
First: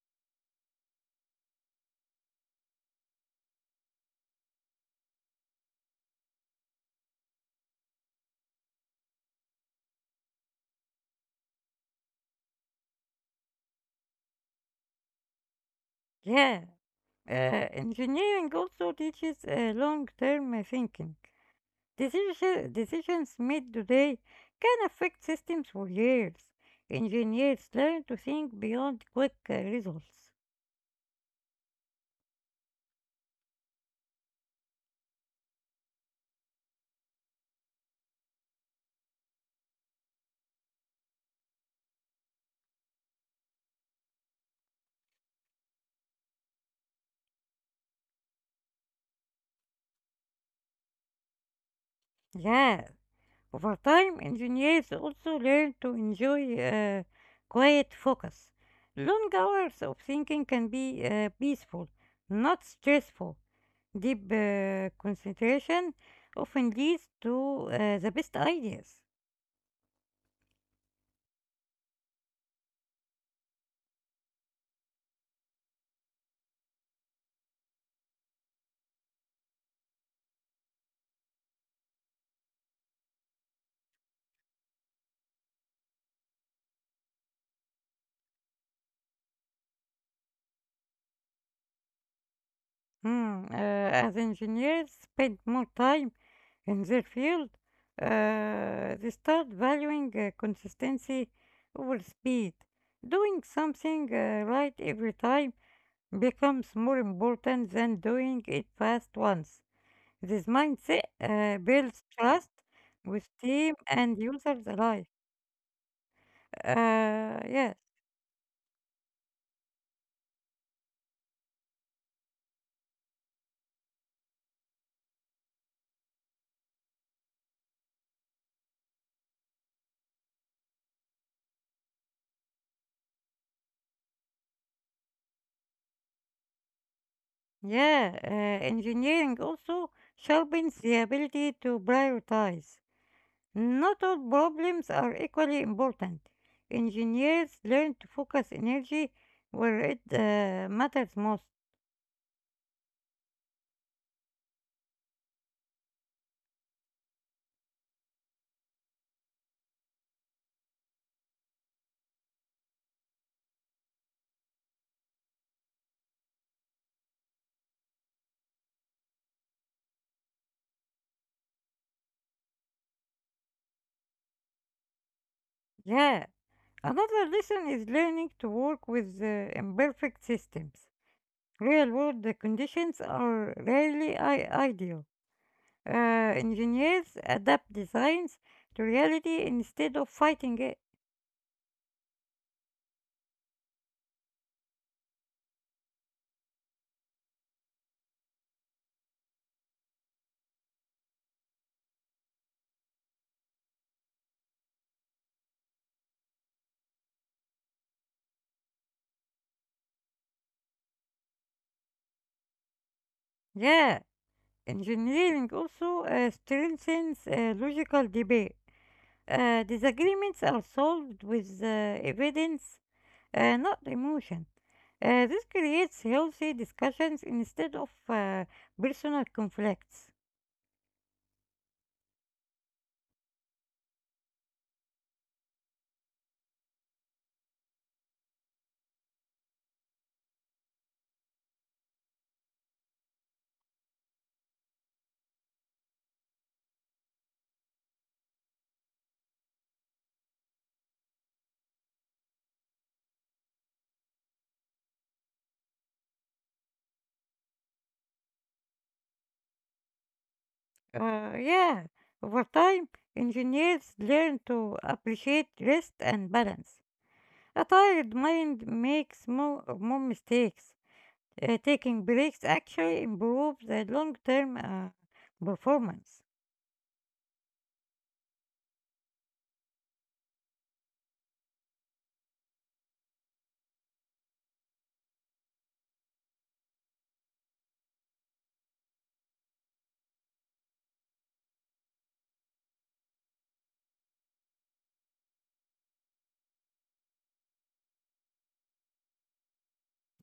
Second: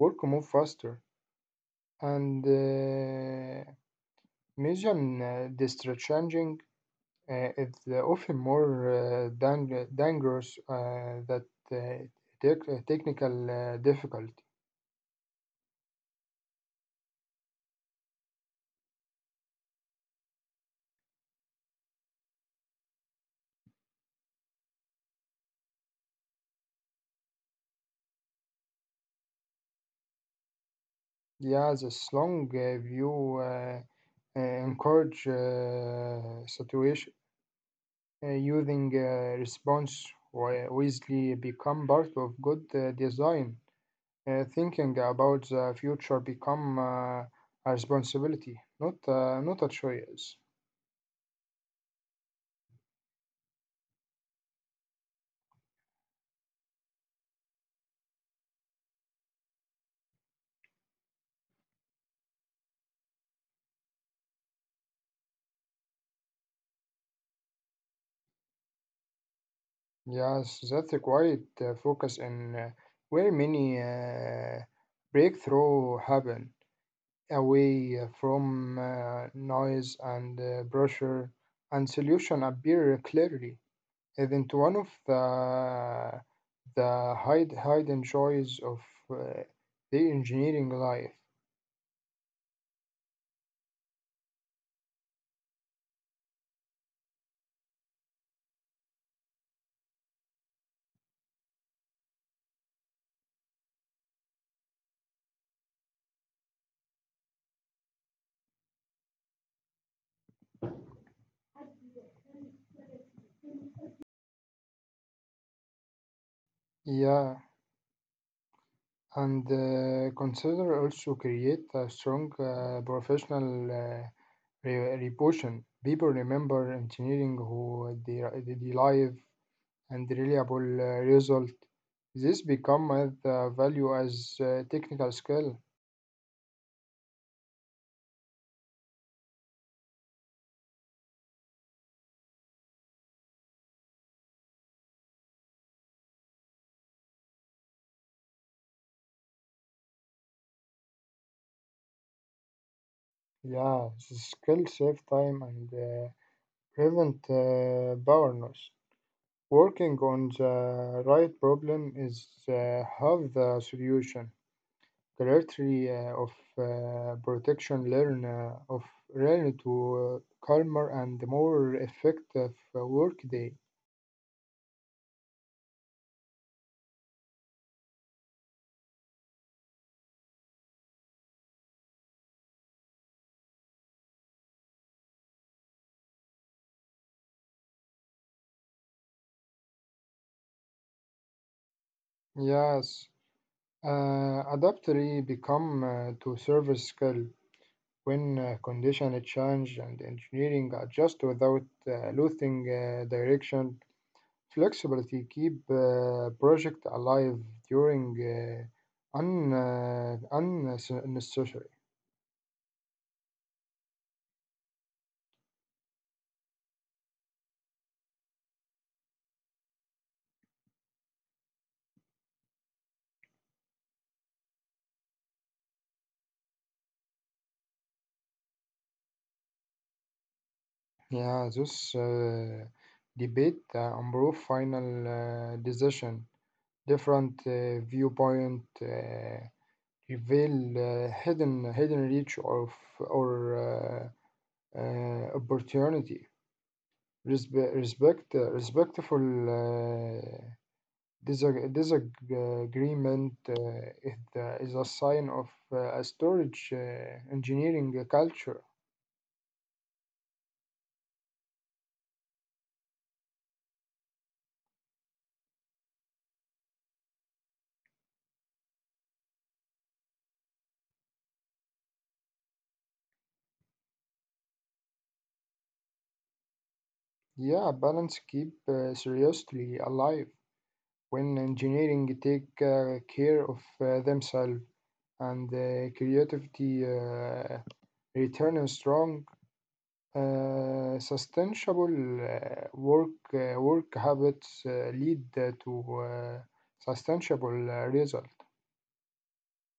[SPEAKER 2] work move faster and museum district changing is often more dangerous than uh, technical difficulty.
[SPEAKER 1] Yeah. Engineering also teaches long-term thinking. Decisions made today can affect systems for years. Engineers learn to think beyond quick results.
[SPEAKER 2] Yeah, this long view encourage situation using response wisely become part of good design. Thinking about the future become a responsibility, not a choice.
[SPEAKER 1] Yeah, over time, engineers also learn to enjoy quiet focus. Long hours of thinking can be peaceful, not stressful. Deep concentration often leads to the best ideas.
[SPEAKER 2] Yes, that required focus in where many breakthrough happen, away from noise and pressure, and solution appear clearly. Isn't one of the hide hidden joys of uh, the engineering life?
[SPEAKER 1] Hmm, as engineers spend more time in their field, they start valuing consistency over speed. Doing something right every time becomes more important than doing it fast once. This mindset builds trust with team and users alike. Uh,
[SPEAKER 2] Yeah,
[SPEAKER 1] yes,
[SPEAKER 2] and consider also create a strong professional reputation. People remember engineering who deliver and reliable result. This become as value as technical skill.
[SPEAKER 1] yeah, uh, engineering also sharpens the ability to prioritize. Not all problems are equally important. Engineers learn to focus energy where it matters most.
[SPEAKER 2] Yeah, the skill save time and prevent burnout. Working on the right problem is half the solution. Clarity of protection learn of learn to calmer and more effective workday.
[SPEAKER 1] Yeah, another lesson is learning to work with imperfect systems. Real world conditions are rarely ideal. Uh, Engineers adapt designs to reality instead of fighting it.
[SPEAKER 2] Yes, adaptability become to service skill when condition change and engineering adjust without losing direction. Flexibility keep project alive during unnecessary.
[SPEAKER 1] Yeah, engineering also strengthens logical debate. Disagreements are solved with evidence, not emotion. This creates healthy discussions instead of personal conflicts.
[SPEAKER 2] Yeah, this debate improve final decision. Different viewpoint reveal hidden reach of or opportunity. Respectful disagreement is a sign of a storage engineering culture.
[SPEAKER 1] Yeah, over time, engineers learn to appreciate rest and balance. A tired mind makes more mistakes. Taking breaks actually improves the long term performance.
[SPEAKER 2] Yeah, balance keep seriously alive. When engineering take care of themselves and creativity return strong sustainable work habits lead to sustainable result.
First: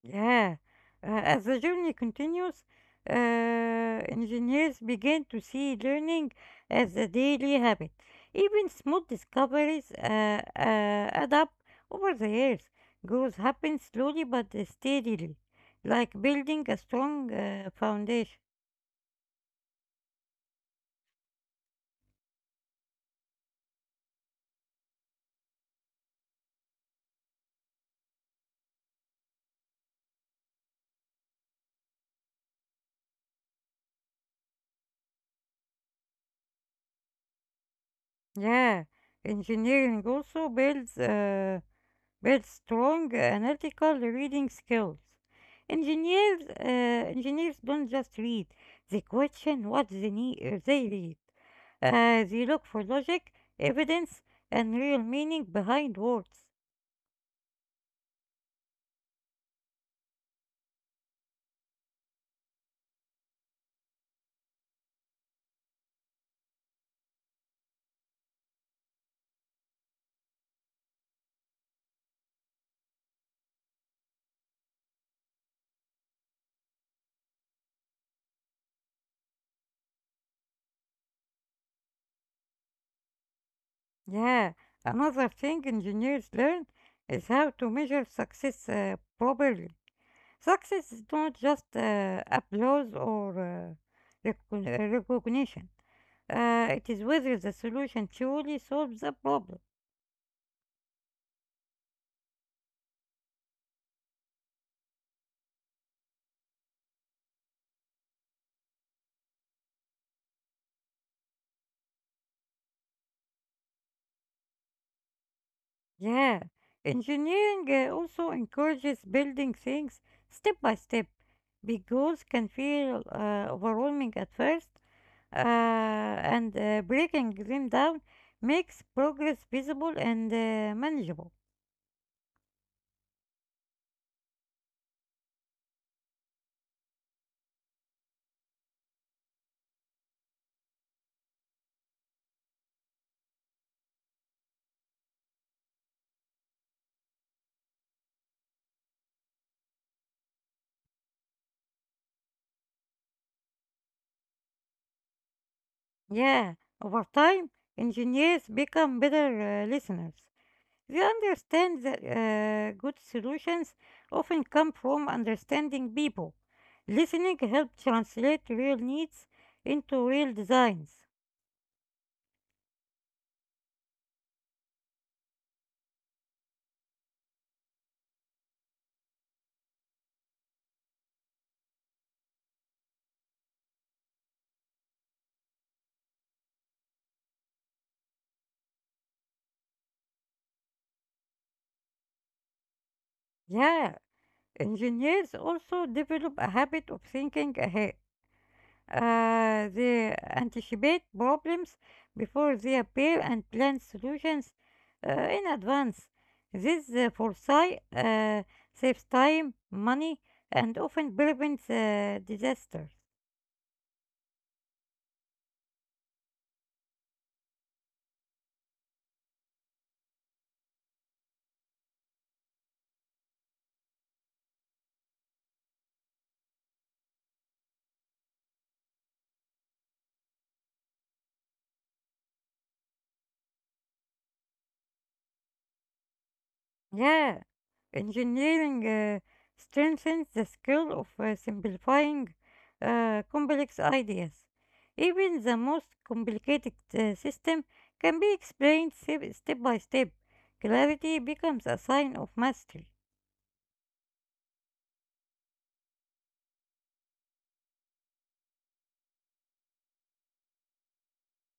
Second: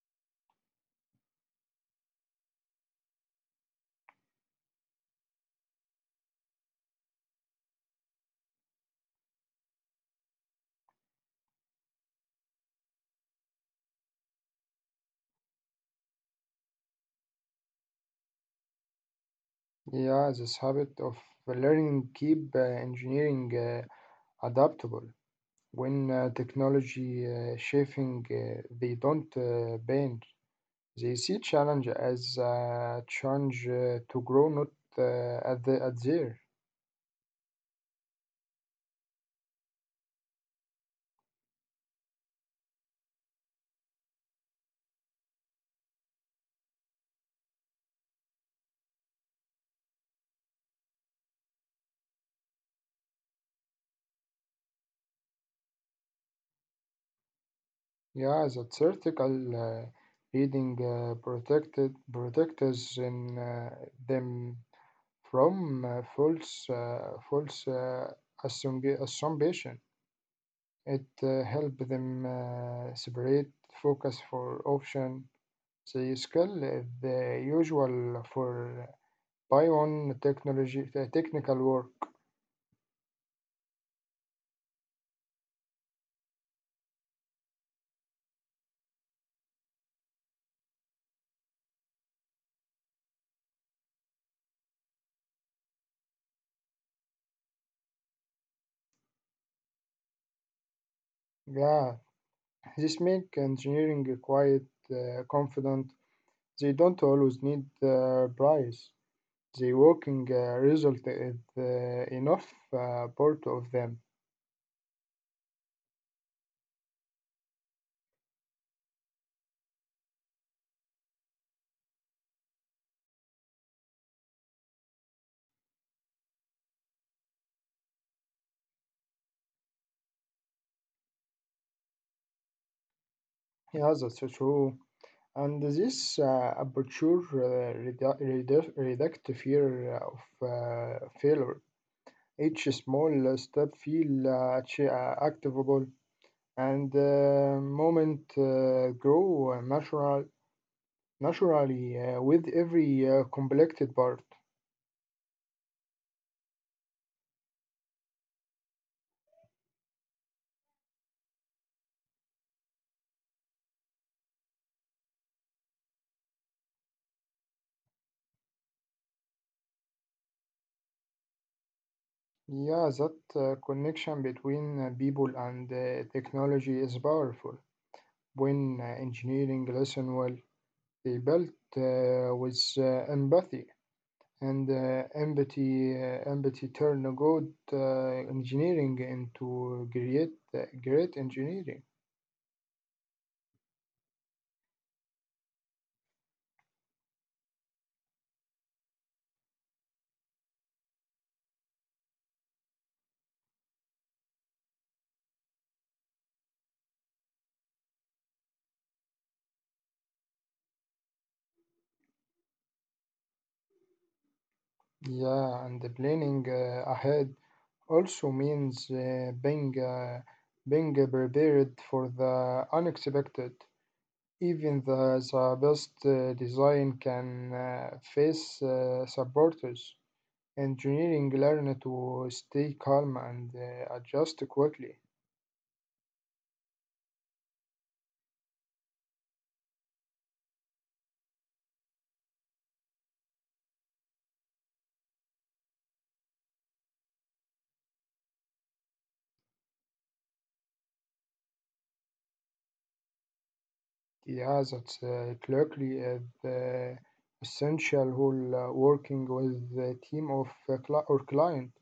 [SPEAKER 1] Yeah. As the journey continues, engineers begin to see learning as a daily habit. Even small discoveries add up over the years. Growth happens slowly but steadily, like building a strong foundation.
[SPEAKER 2] Yeah, this habit of learning keep engineering adaptable when technology shaping they don't bend. They see challenge as a chance to grow, not at there.
[SPEAKER 1] Yeah, engineering also builds. Build strong analytical reading skills. Engineers, uh, engineers don't just read; they question what they need, they read. They look for logic, evidence, and real meaning behind words.
[SPEAKER 2] Yeah, that vertical reading protected protectors in them from false assumption. It help them separate focus for option. The skill is the usual for buy-on technology, technical work.
[SPEAKER 1] Yeah, another thing engineers learn is how to measure success properly. Success is not just applause or recognition. It is whether the solution truly solves the problem.
[SPEAKER 2] Yeah, this makes engineering quite confident. They don't always need the price. The working result is enough part of them.
[SPEAKER 1] Yeah, engineering also encourages building things step by step. Big goals can feel overwhelming at first, and breaking them down makes progress visible and manageable.
[SPEAKER 2] Yeah, that's true. And this reduct fear of failure. Each small step feel activable and moment grow natural, naturally with every completed part.
[SPEAKER 1] Yeah, over time, engineers become better listeners. They understand that good solutions often come from understanding people. Listening helps translate real needs into real designs.
[SPEAKER 2] Yeah, that connection between people and technology is powerful. When engineering listen well, they built with empathy, and empathy empathy turn a good engineering into great engineering.
[SPEAKER 1] Yeah, engineers also develop a habit of thinking ahead. They anticipate problems before they appear and plan solutions in advance. This foresight saves time, money, and often prevents disasters.
[SPEAKER 2] Yeah, and the planning ahead also means being prepared for the unexpected. Even the best design can face supporters. Engineering learn to stay calm and adjust quickly.
[SPEAKER 1] Yeah, engineering strengthens the skill of simplifying complex ideas. Even the most complicated system can be explained step by step. Clarity becomes a sign of mastery.
[SPEAKER 2] Yeah, that's clearly the essential whole working with the team of or client.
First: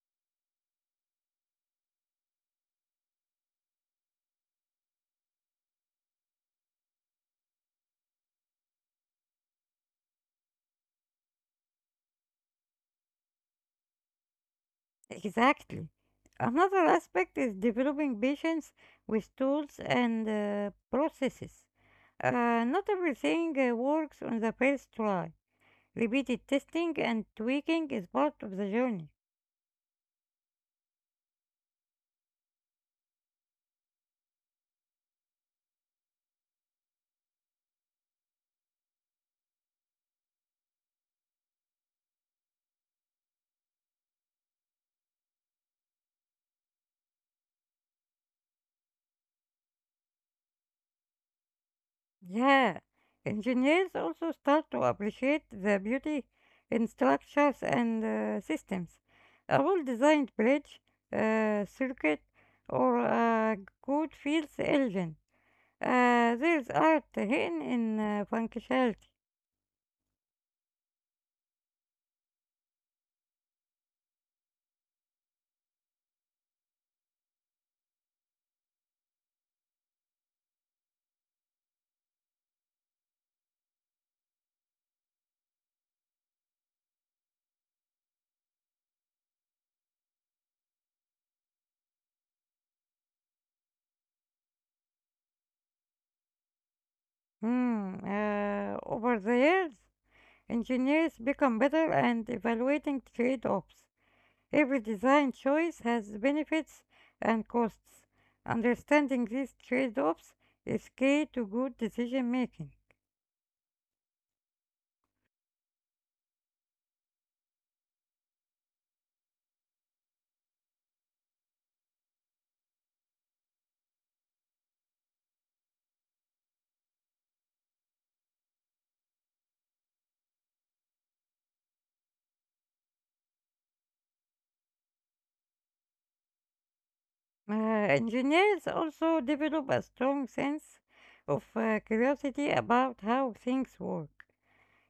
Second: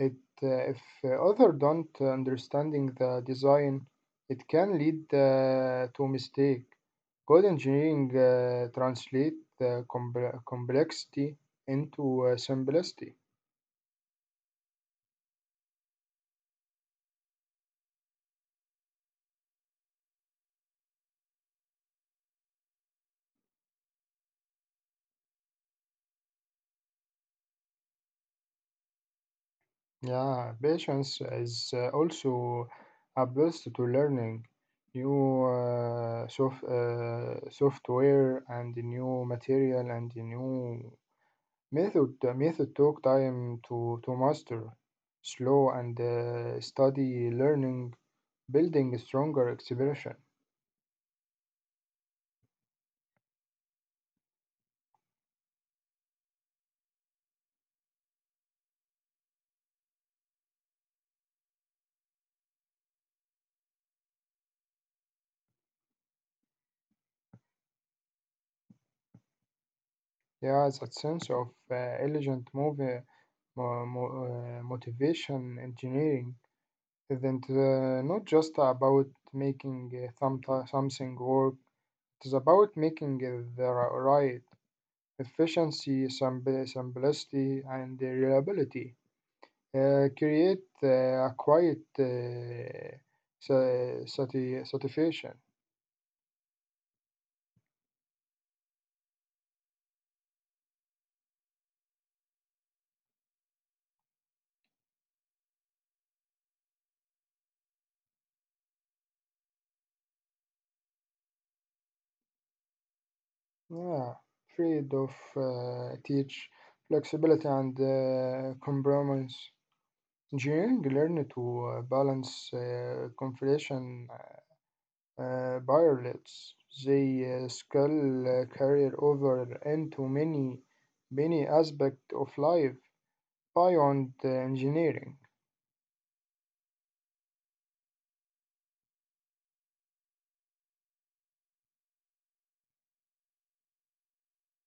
[SPEAKER 2] It, if others don't understanding the design, it can lead to mistake. Good engineering translate the complexity into simplicity.
[SPEAKER 1] Exactly. Another aspect is developing patience with tools and processes. Not everything works on the first try. Repeated testing and tweaking is part of the journey.
[SPEAKER 2] Yeah, patience is also a boost to learning new software and new material and new method took time to master, slow and study learning, building stronger expression.
[SPEAKER 1] Yeah, engineers also start to appreciate the beauty in structures and systems. A well designed bridge, circuit, or a good fields engine. There's art hidden in functionality.
[SPEAKER 2] Yeah, that sense of elegant motivation engineering isn't not just about making something work. It is about making it right efficiency, simplicity, and reliability. Create a quiet satisfaction.
[SPEAKER 1] Hmm, over the years, engineers become better at evaluating trade offs. Every design choice has benefits and costs. Understanding these trade offs is key to good decision making.
[SPEAKER 2] Yeah, freed of teach flexibility and compromise. Engineering learn to balance configuration pilots. They skill career over into many many aspects of life beyond engineering.
[SPEAKER 1] Engineers also develop a strong sense of curiosity about how things work.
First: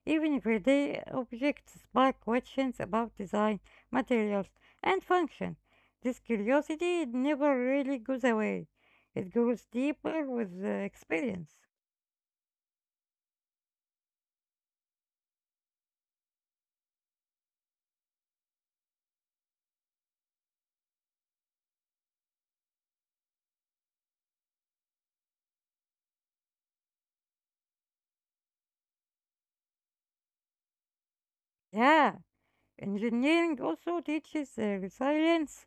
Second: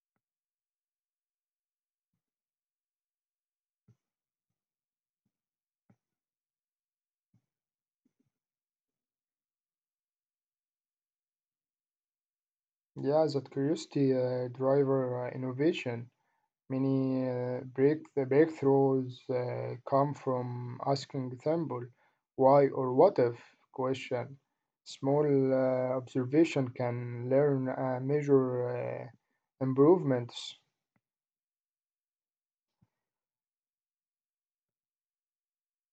[SPEAKER 1] Even everyday objects spark questions about design, materials, and function. This curiosity never really goes away, it grows deeper with experience.
[SPEAKER 2] Yeah, that curiosity driver innovation. Many the breakthroughs come from asking simple why or what if question. Small observation can learn measure improvements.
[SPEAKER 1] Yeah, engineering also teaches resilience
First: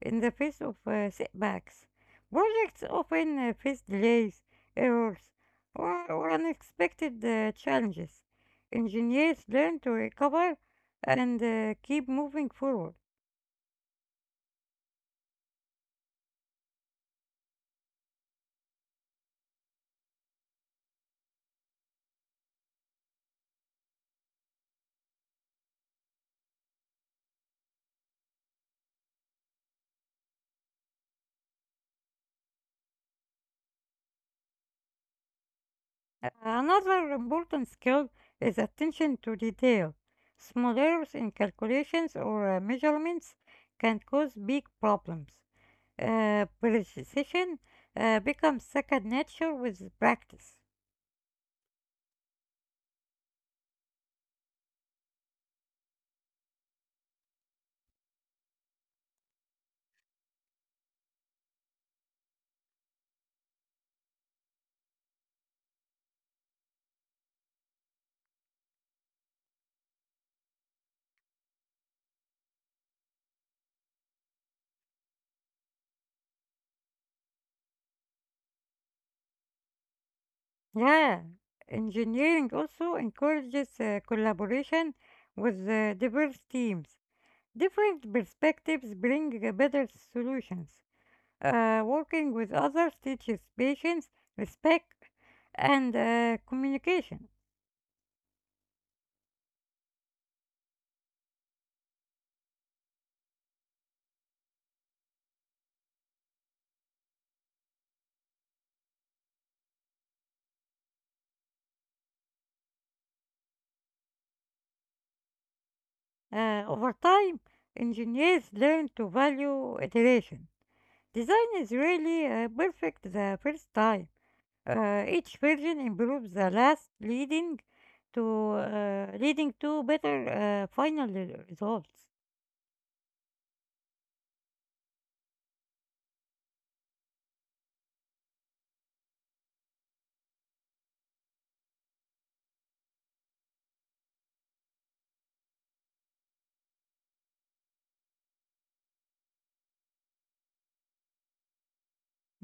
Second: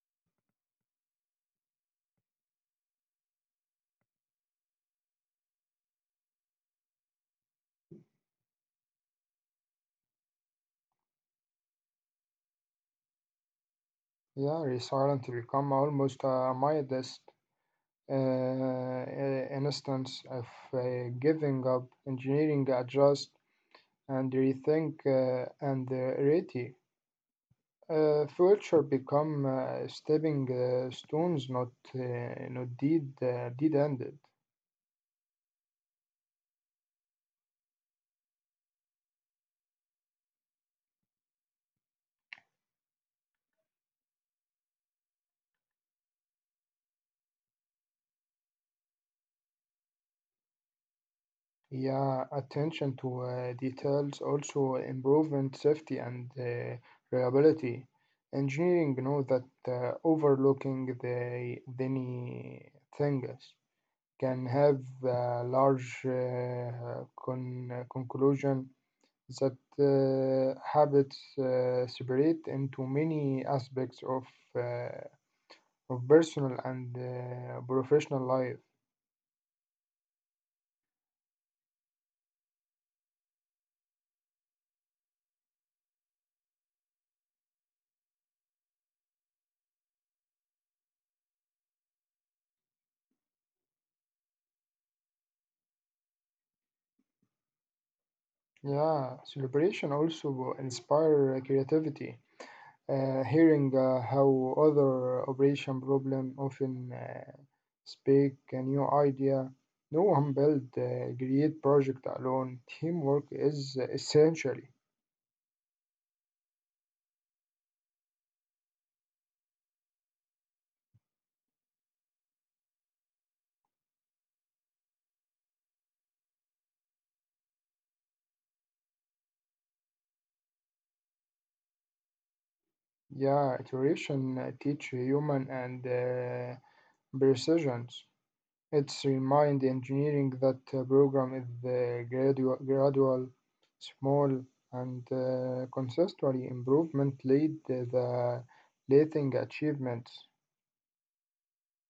[SPEAKER 1] in the face of setbacks. Projects often face delays, errors, or unexpected challenges. Engineers learn to recover and keep moving forward.
[SPEAKER 2] Yeah, resilience become almost a modest instance of uh, giving up, engineering adjust and rethink and ready. Future become stepping stones, not deed ended.
[SPEAKER 1] Another important skill is attention to detail. Small errors in calculations or measurements can cause big problems. Precision becomes second nature with practice.
[SPEAKER 2] Yeah, attention to details also improvement safety and reliability. Engineering know that overlooking the any things can have a large conclusion that habits separate into many aspects of. Uh, of personal and professional life.
[SPEAKER 1] Yeah, engineering also encourages collaboration with diverse teams. Different perspectives bring better solutions. Working with others teaches patience, respect, and communication.
[SPEAKER 2] Yeah, celebration also inspire creativity. Hearing how other operation problem often speak a new idea. No one build a great project alone. Teamwork is essential.
[SPEAKER 1] Over time, engineers learn to value iteration. Design is really perfect the first time. Each version improves the last, to leading to better final results.
[SPEAKER 2] Yeah, iteration teach human and precisions. It's remind engineering that program is gradual, small, and consistently improvement lead the leading achievements.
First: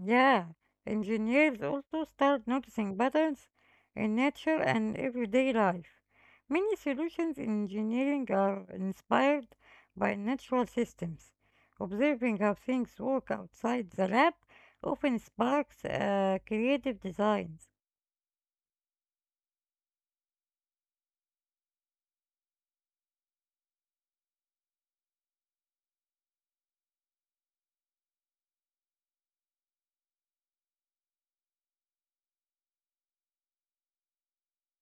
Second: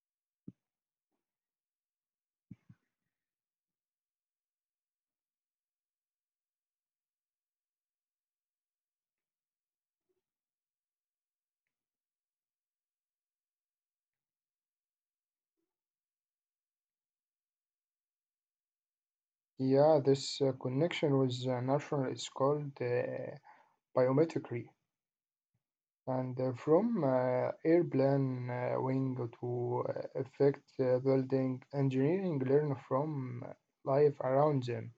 [SPEAKER 1] Yeah, engineers also start noticing patterns in nature and everyday life. Many solutions in engineering are inspired by natural systems. Observing how things work outside the lab often sparks creative designs.
[SPEAKER 2] Yeah, this connection with natural is called biometry, and from airplane wing to effect building, engineering learn from life around them.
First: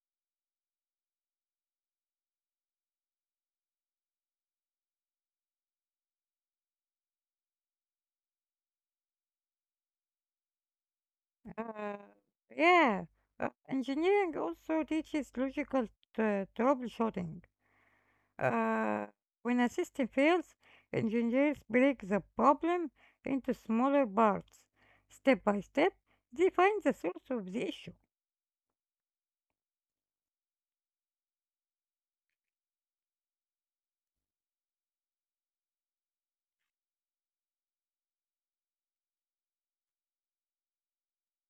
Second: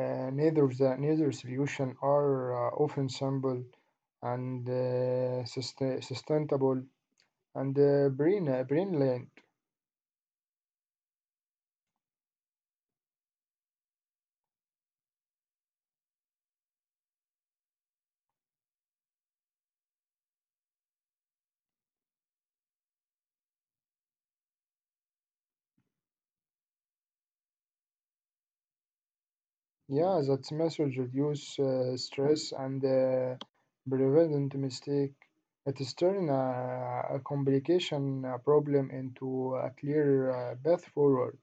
[SPEAKER 2] Neither solution are often simple and sustainable and brainland.
[SPEAKER 1] Uh, yeah, engineering also teaches logical troubleshooting. Uh, when a system fails, engineers break the problem into smaller parts. Step by step, they find the source of the issue.
[SPEAKER 2] Yeah, that message reduce stress and prevent mistake. It is turn a complication problem into a clear path forward.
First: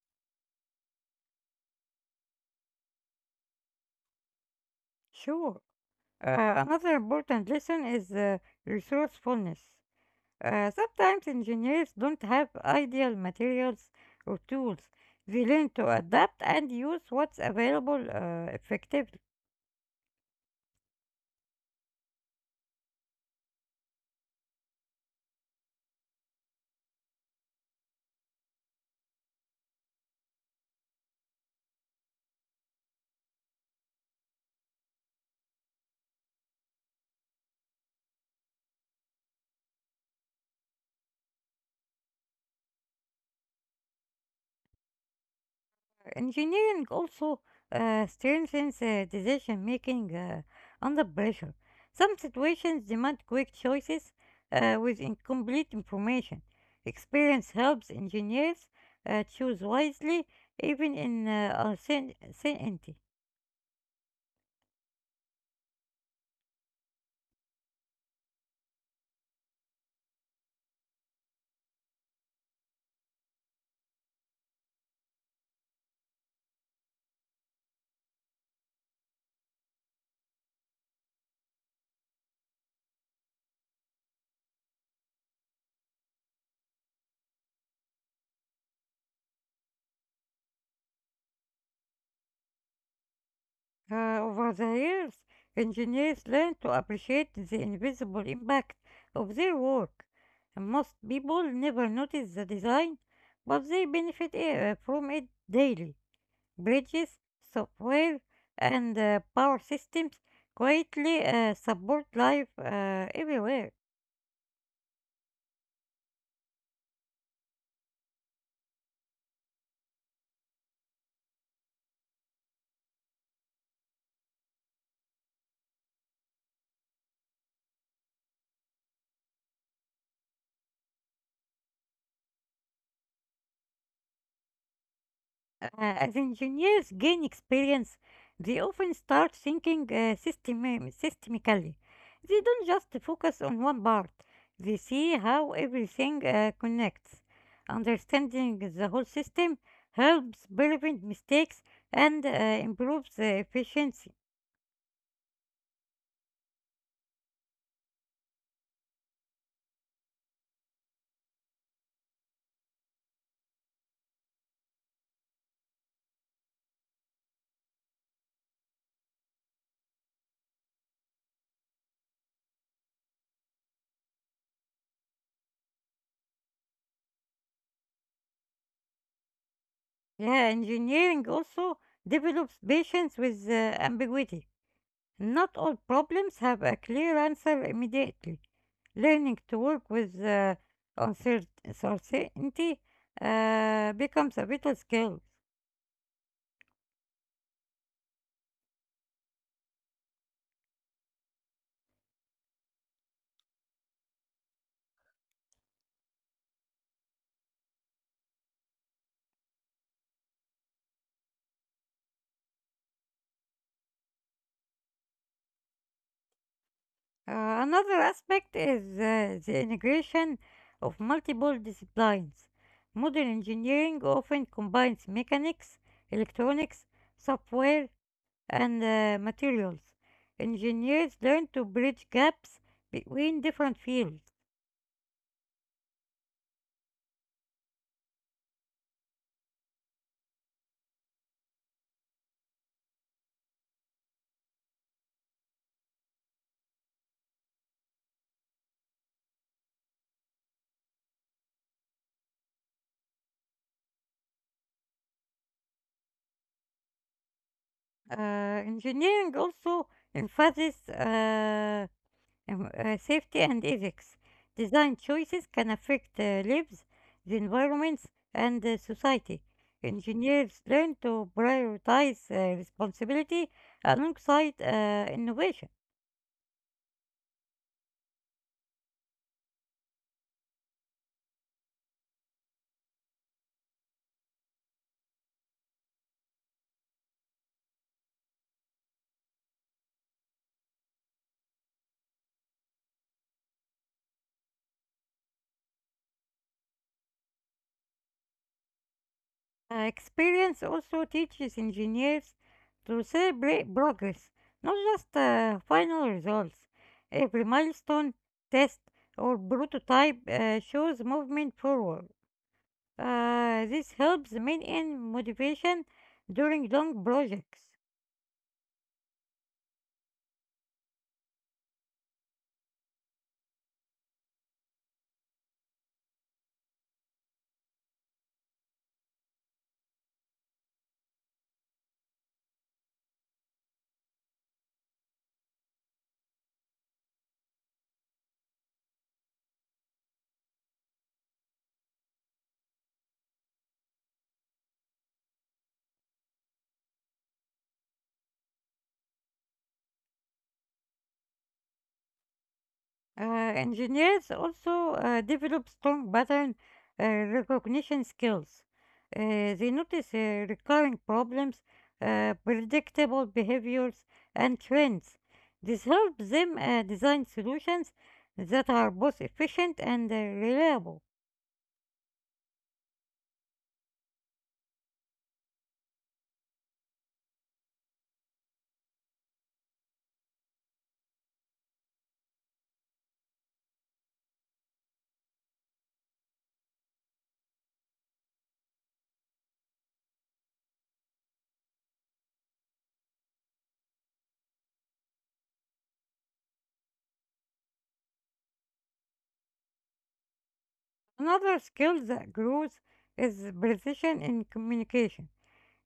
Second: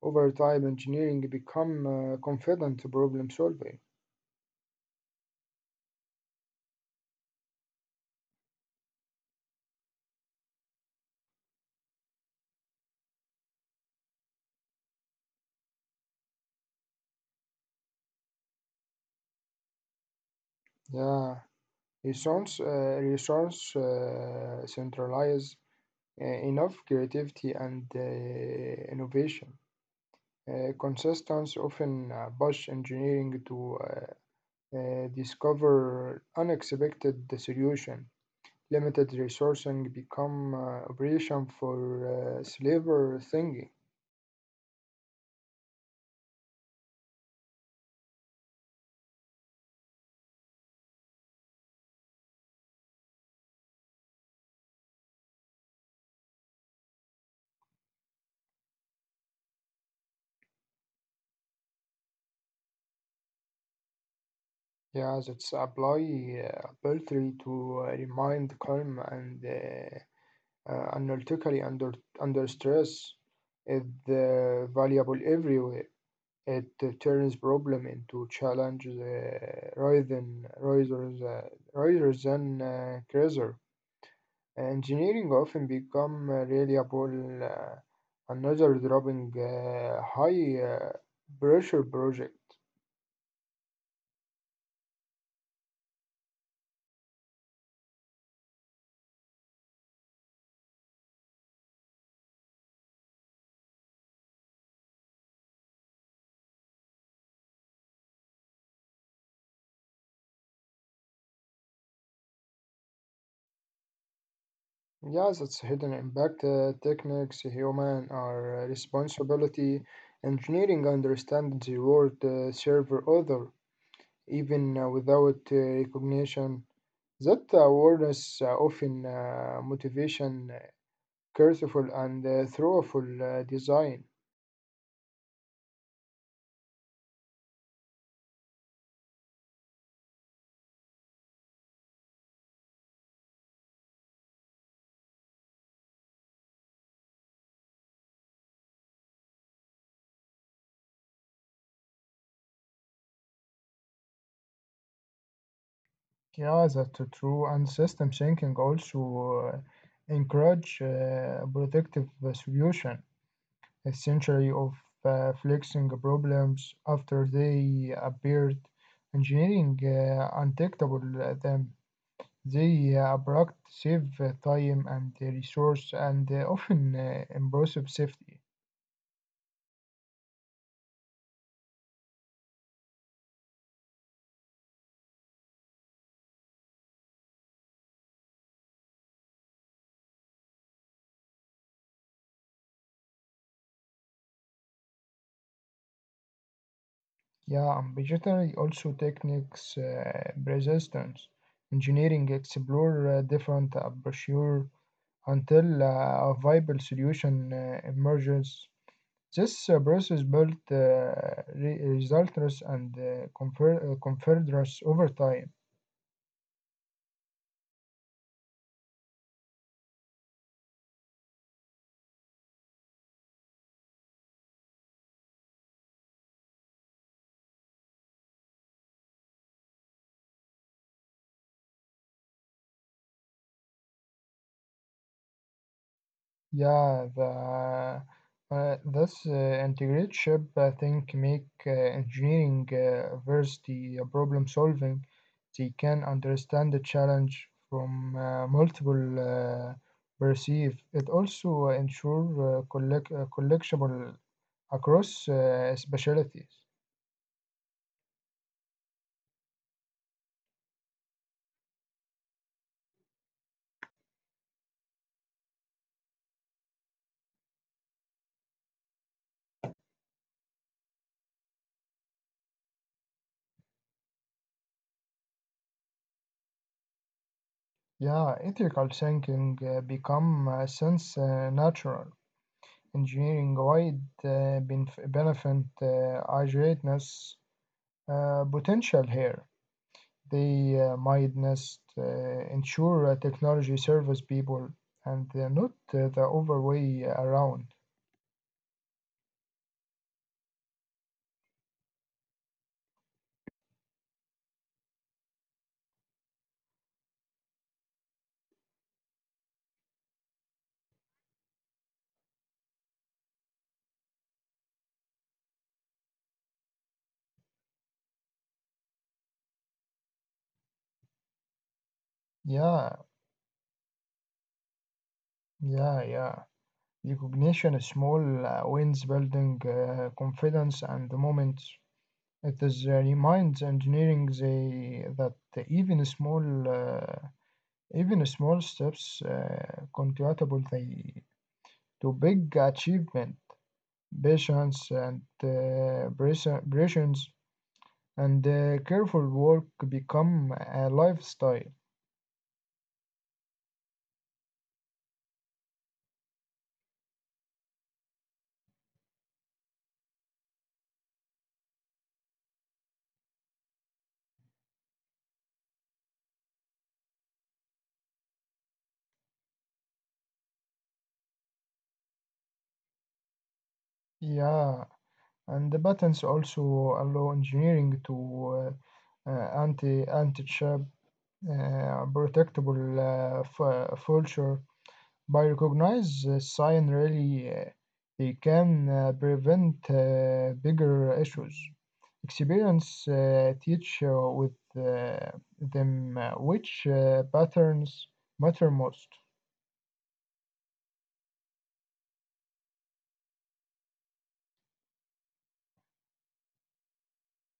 [SPEAKER 2] Over time, engineering become confident problem solving.
[SPEAKER 1] Sure. Another important lesson is resourcefulness. Sometimes engineers don't have ideal materials or tools. They learn to adapt and use what's available effectively.
[SPEAKER 2] Yeah, resource centralized enough creativity and innovation. Consultants often push engineering to discover unexpected solution. Limited resourcing become operation for slaver thinking.
[SPEAKER 1] Engineering also strengthens decision making under pressure. Some situations demand quick choices with incomplete information. Experience helps engineers choose wisely, even in uncertainty.
[SPEAKER 2] Yeah, that's apply poultry to remind calm and analytically under stress is valuable everywhere. It turns problem into challenge rather than cruiser. Engineering often become reliable another dropping high pressure project.
[SPEAKER 1] Over the years, engineers learn to appreciate the invisible impact of their work. And most people never notice the design, but they benefit from it daily. Bridges, software, and power systems greatly support life everywhere.
[SPEAKER 2] Yes, it's hidden impact techniques, human or responsibility. Engineering understands the world server other, even without recognition. That awareness often careful and thoughtful design.
[SPEAKER 1] As engineers gain experience, they often start thinking systemically. They don't just focus on one part, they see how everything connects. Understanding the whole system helps prevent mistakes and improves the efficiency.
[SPEAKER 2] Yeah, that's true. And system thinking also encourage protective solution, essentially of flexing problems after they appeared, engineering undetectable them. They abrupt save time and resource and often improve safety.
[SPEAKER 1] Yeah, engineering also develops patience with ambiguity. Not all problems have a clear answer immediately. Learning to work with uncertainty becomes a vital skill.
[SPEAKER 2] Yeah, and vegetary also techniques resistance. Engineering explore different approaches until a viable solution emerges. This process built results and confederates over time.
[SPEAKER 1] Uh, Another aspect is the integration of multiple disciplines. Modern engineering often combines mechanics, electronics, software, and materials. Engineers learn to bridge gaps between different fields.
[SPEAKER 2] Yeah, the this integrated ship I think make engineering versus the problem solving. They can understand the challenge from multiple perceive. It also ensure collectible across specialties.
[SPEAKER 1] Uh, Engineering also emphasizes safety and ethics. Design choices can affect lives, the environments, and society. Engineers learn to prioritize responsibility alongside innovation.
[SPEAKER 2] Yeah, ethical thinking become since natural engineering wide benefit agility potential here. They might just ensure technology serves people and not the other way around.
[SPEAKER 1] Experience also teaches engineers to celebrate progress, not just final results. Every milestone, test, or prototype shows movement forward. This helps maintain motivation during long projects.
[SPEAKER 2] Yeah, yeah, yeah. Recognition is small wins building confidence and the moment. It is, reminds engineering that even small, uh, even small steps contributable they to big achievement patience and precisions and careful work become a lifestyle.
[SPEAKER 1] Uh, Engineers also develop strong pattern recognition skills. They notice recurring problems, predictable behaviors, and trends. This helps them design solutions that are both efficient and reliable.
[SPEAKER 2] Yeah, and the patents also allow engineering to anti chip protectable vulture by recognize the sign really they can prevent bigger issues. Experience teach with uh, them which patterns matter most.
[SPEAKER 1] Another skill that grows is precision in communication.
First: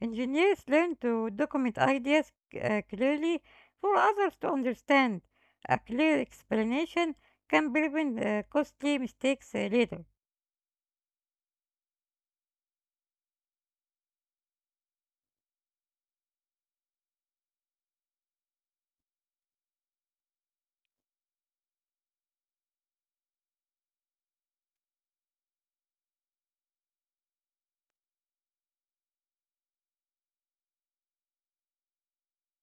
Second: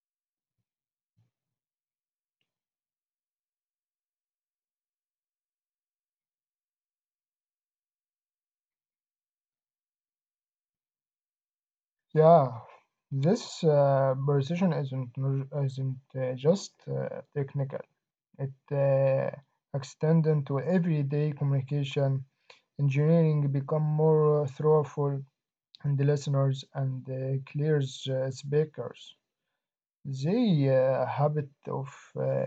[SPEAKER 1] Engineers learn to document ideas clearly for others to understand. A clear explanation can prevent costly mistakes later.
[SPEAKER 2] Yeah, this precision isn't just technical. It extends into everyday communication. Engineering become more thoughtful and listeners and clears speakers. They habit of uh,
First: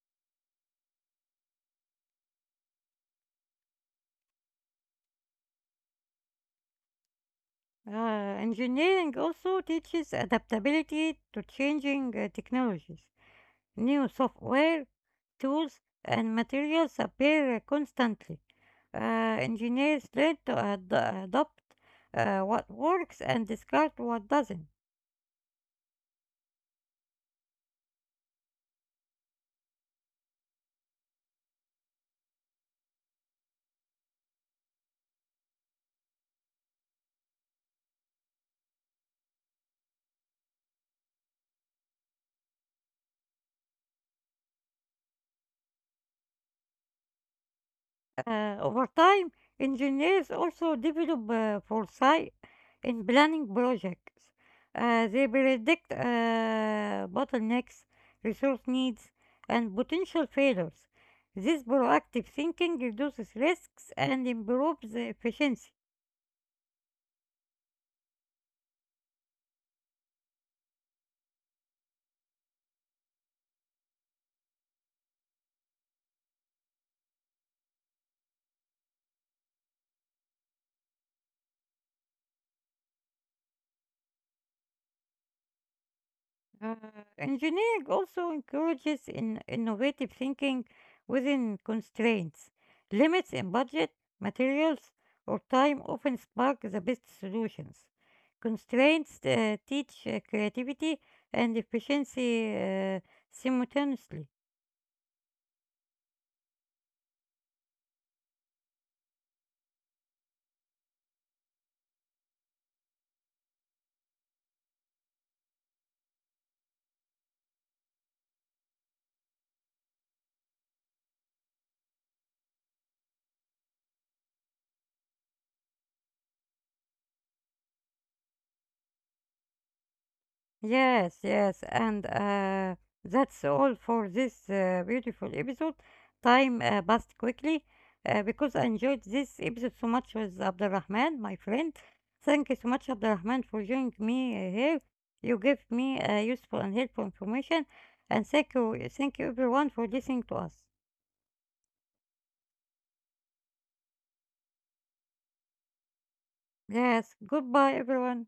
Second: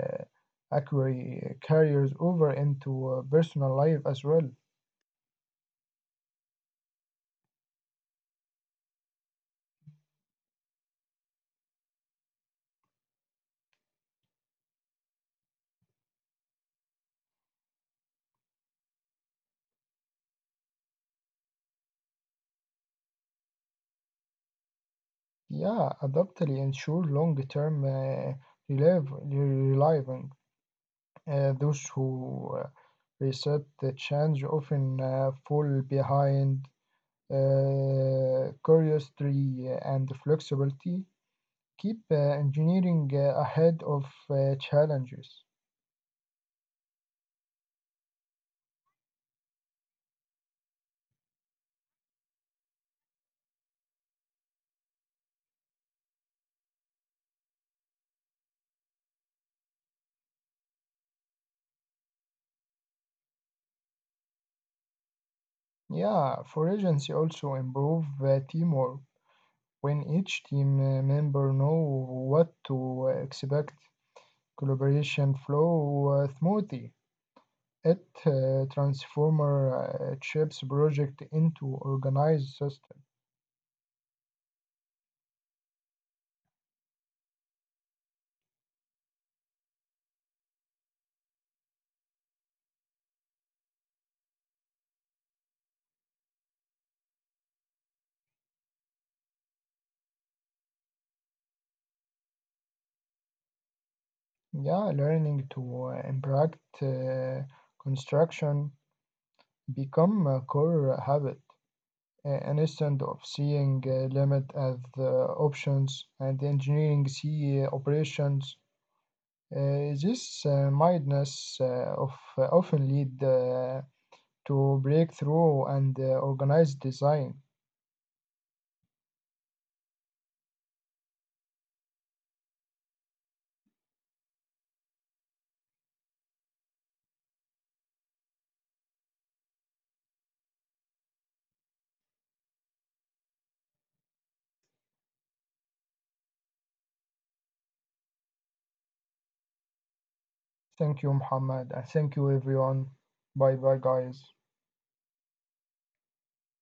[SPEAKER 2] acquiry carriers over into personal life as well.
[SPEAKER 1] Uh, Engineering also teaches adaptability to changing technologies. New software, tools, and materials appear constantly. Uh, Engineers learn to adapt what works and discard what doesn't.
[SPEAKER 2] Yeah, adaptability ensure long-term relieving. Those who resist the change often fall behind. Curiosity and flexibility keep engineering ahead of challenges.
[SPEAKER 1] Over time, engineers also develop foresight in planning projects. They predict bottlenecks, resource needs, and potential failures. This proactive thinking reduces risks and improves efficiency.
[SPEAKER 2] Yeah, for agency also improve teamwork. When each team member know what to expect, collaboration flow smoothly. It transformer chips project into organized system.
[SPEAKER 1] Uh, Engineering also encourages in innovative thinking within constraints. Limits in budget, materials, or time often spark the best solutions. Constraints teach creativity and efficiency simultaneously.
[SPEAKER 2] Yeah, learning to impact construction become a core habit, an instant of seeing limit as options and engineering see operations. This mindness of often lead to breakthrough and organized design.
[SPEAKER 1] Yes, yes, and that's all for this beautiful episode. Time passed quickly because I enjoyed this episode so much with Abdurrahman, my friend. Thank you so much, Abdurrahman, for joining me here. You gave me useful and helpful information, and thank you everyone for listening to us.
[SPEAKER 2] Thank you, Muhammad, and thank you, everyone. Bye bye, guys.
[SPEAKER 1] Yes, goodbye, everyone.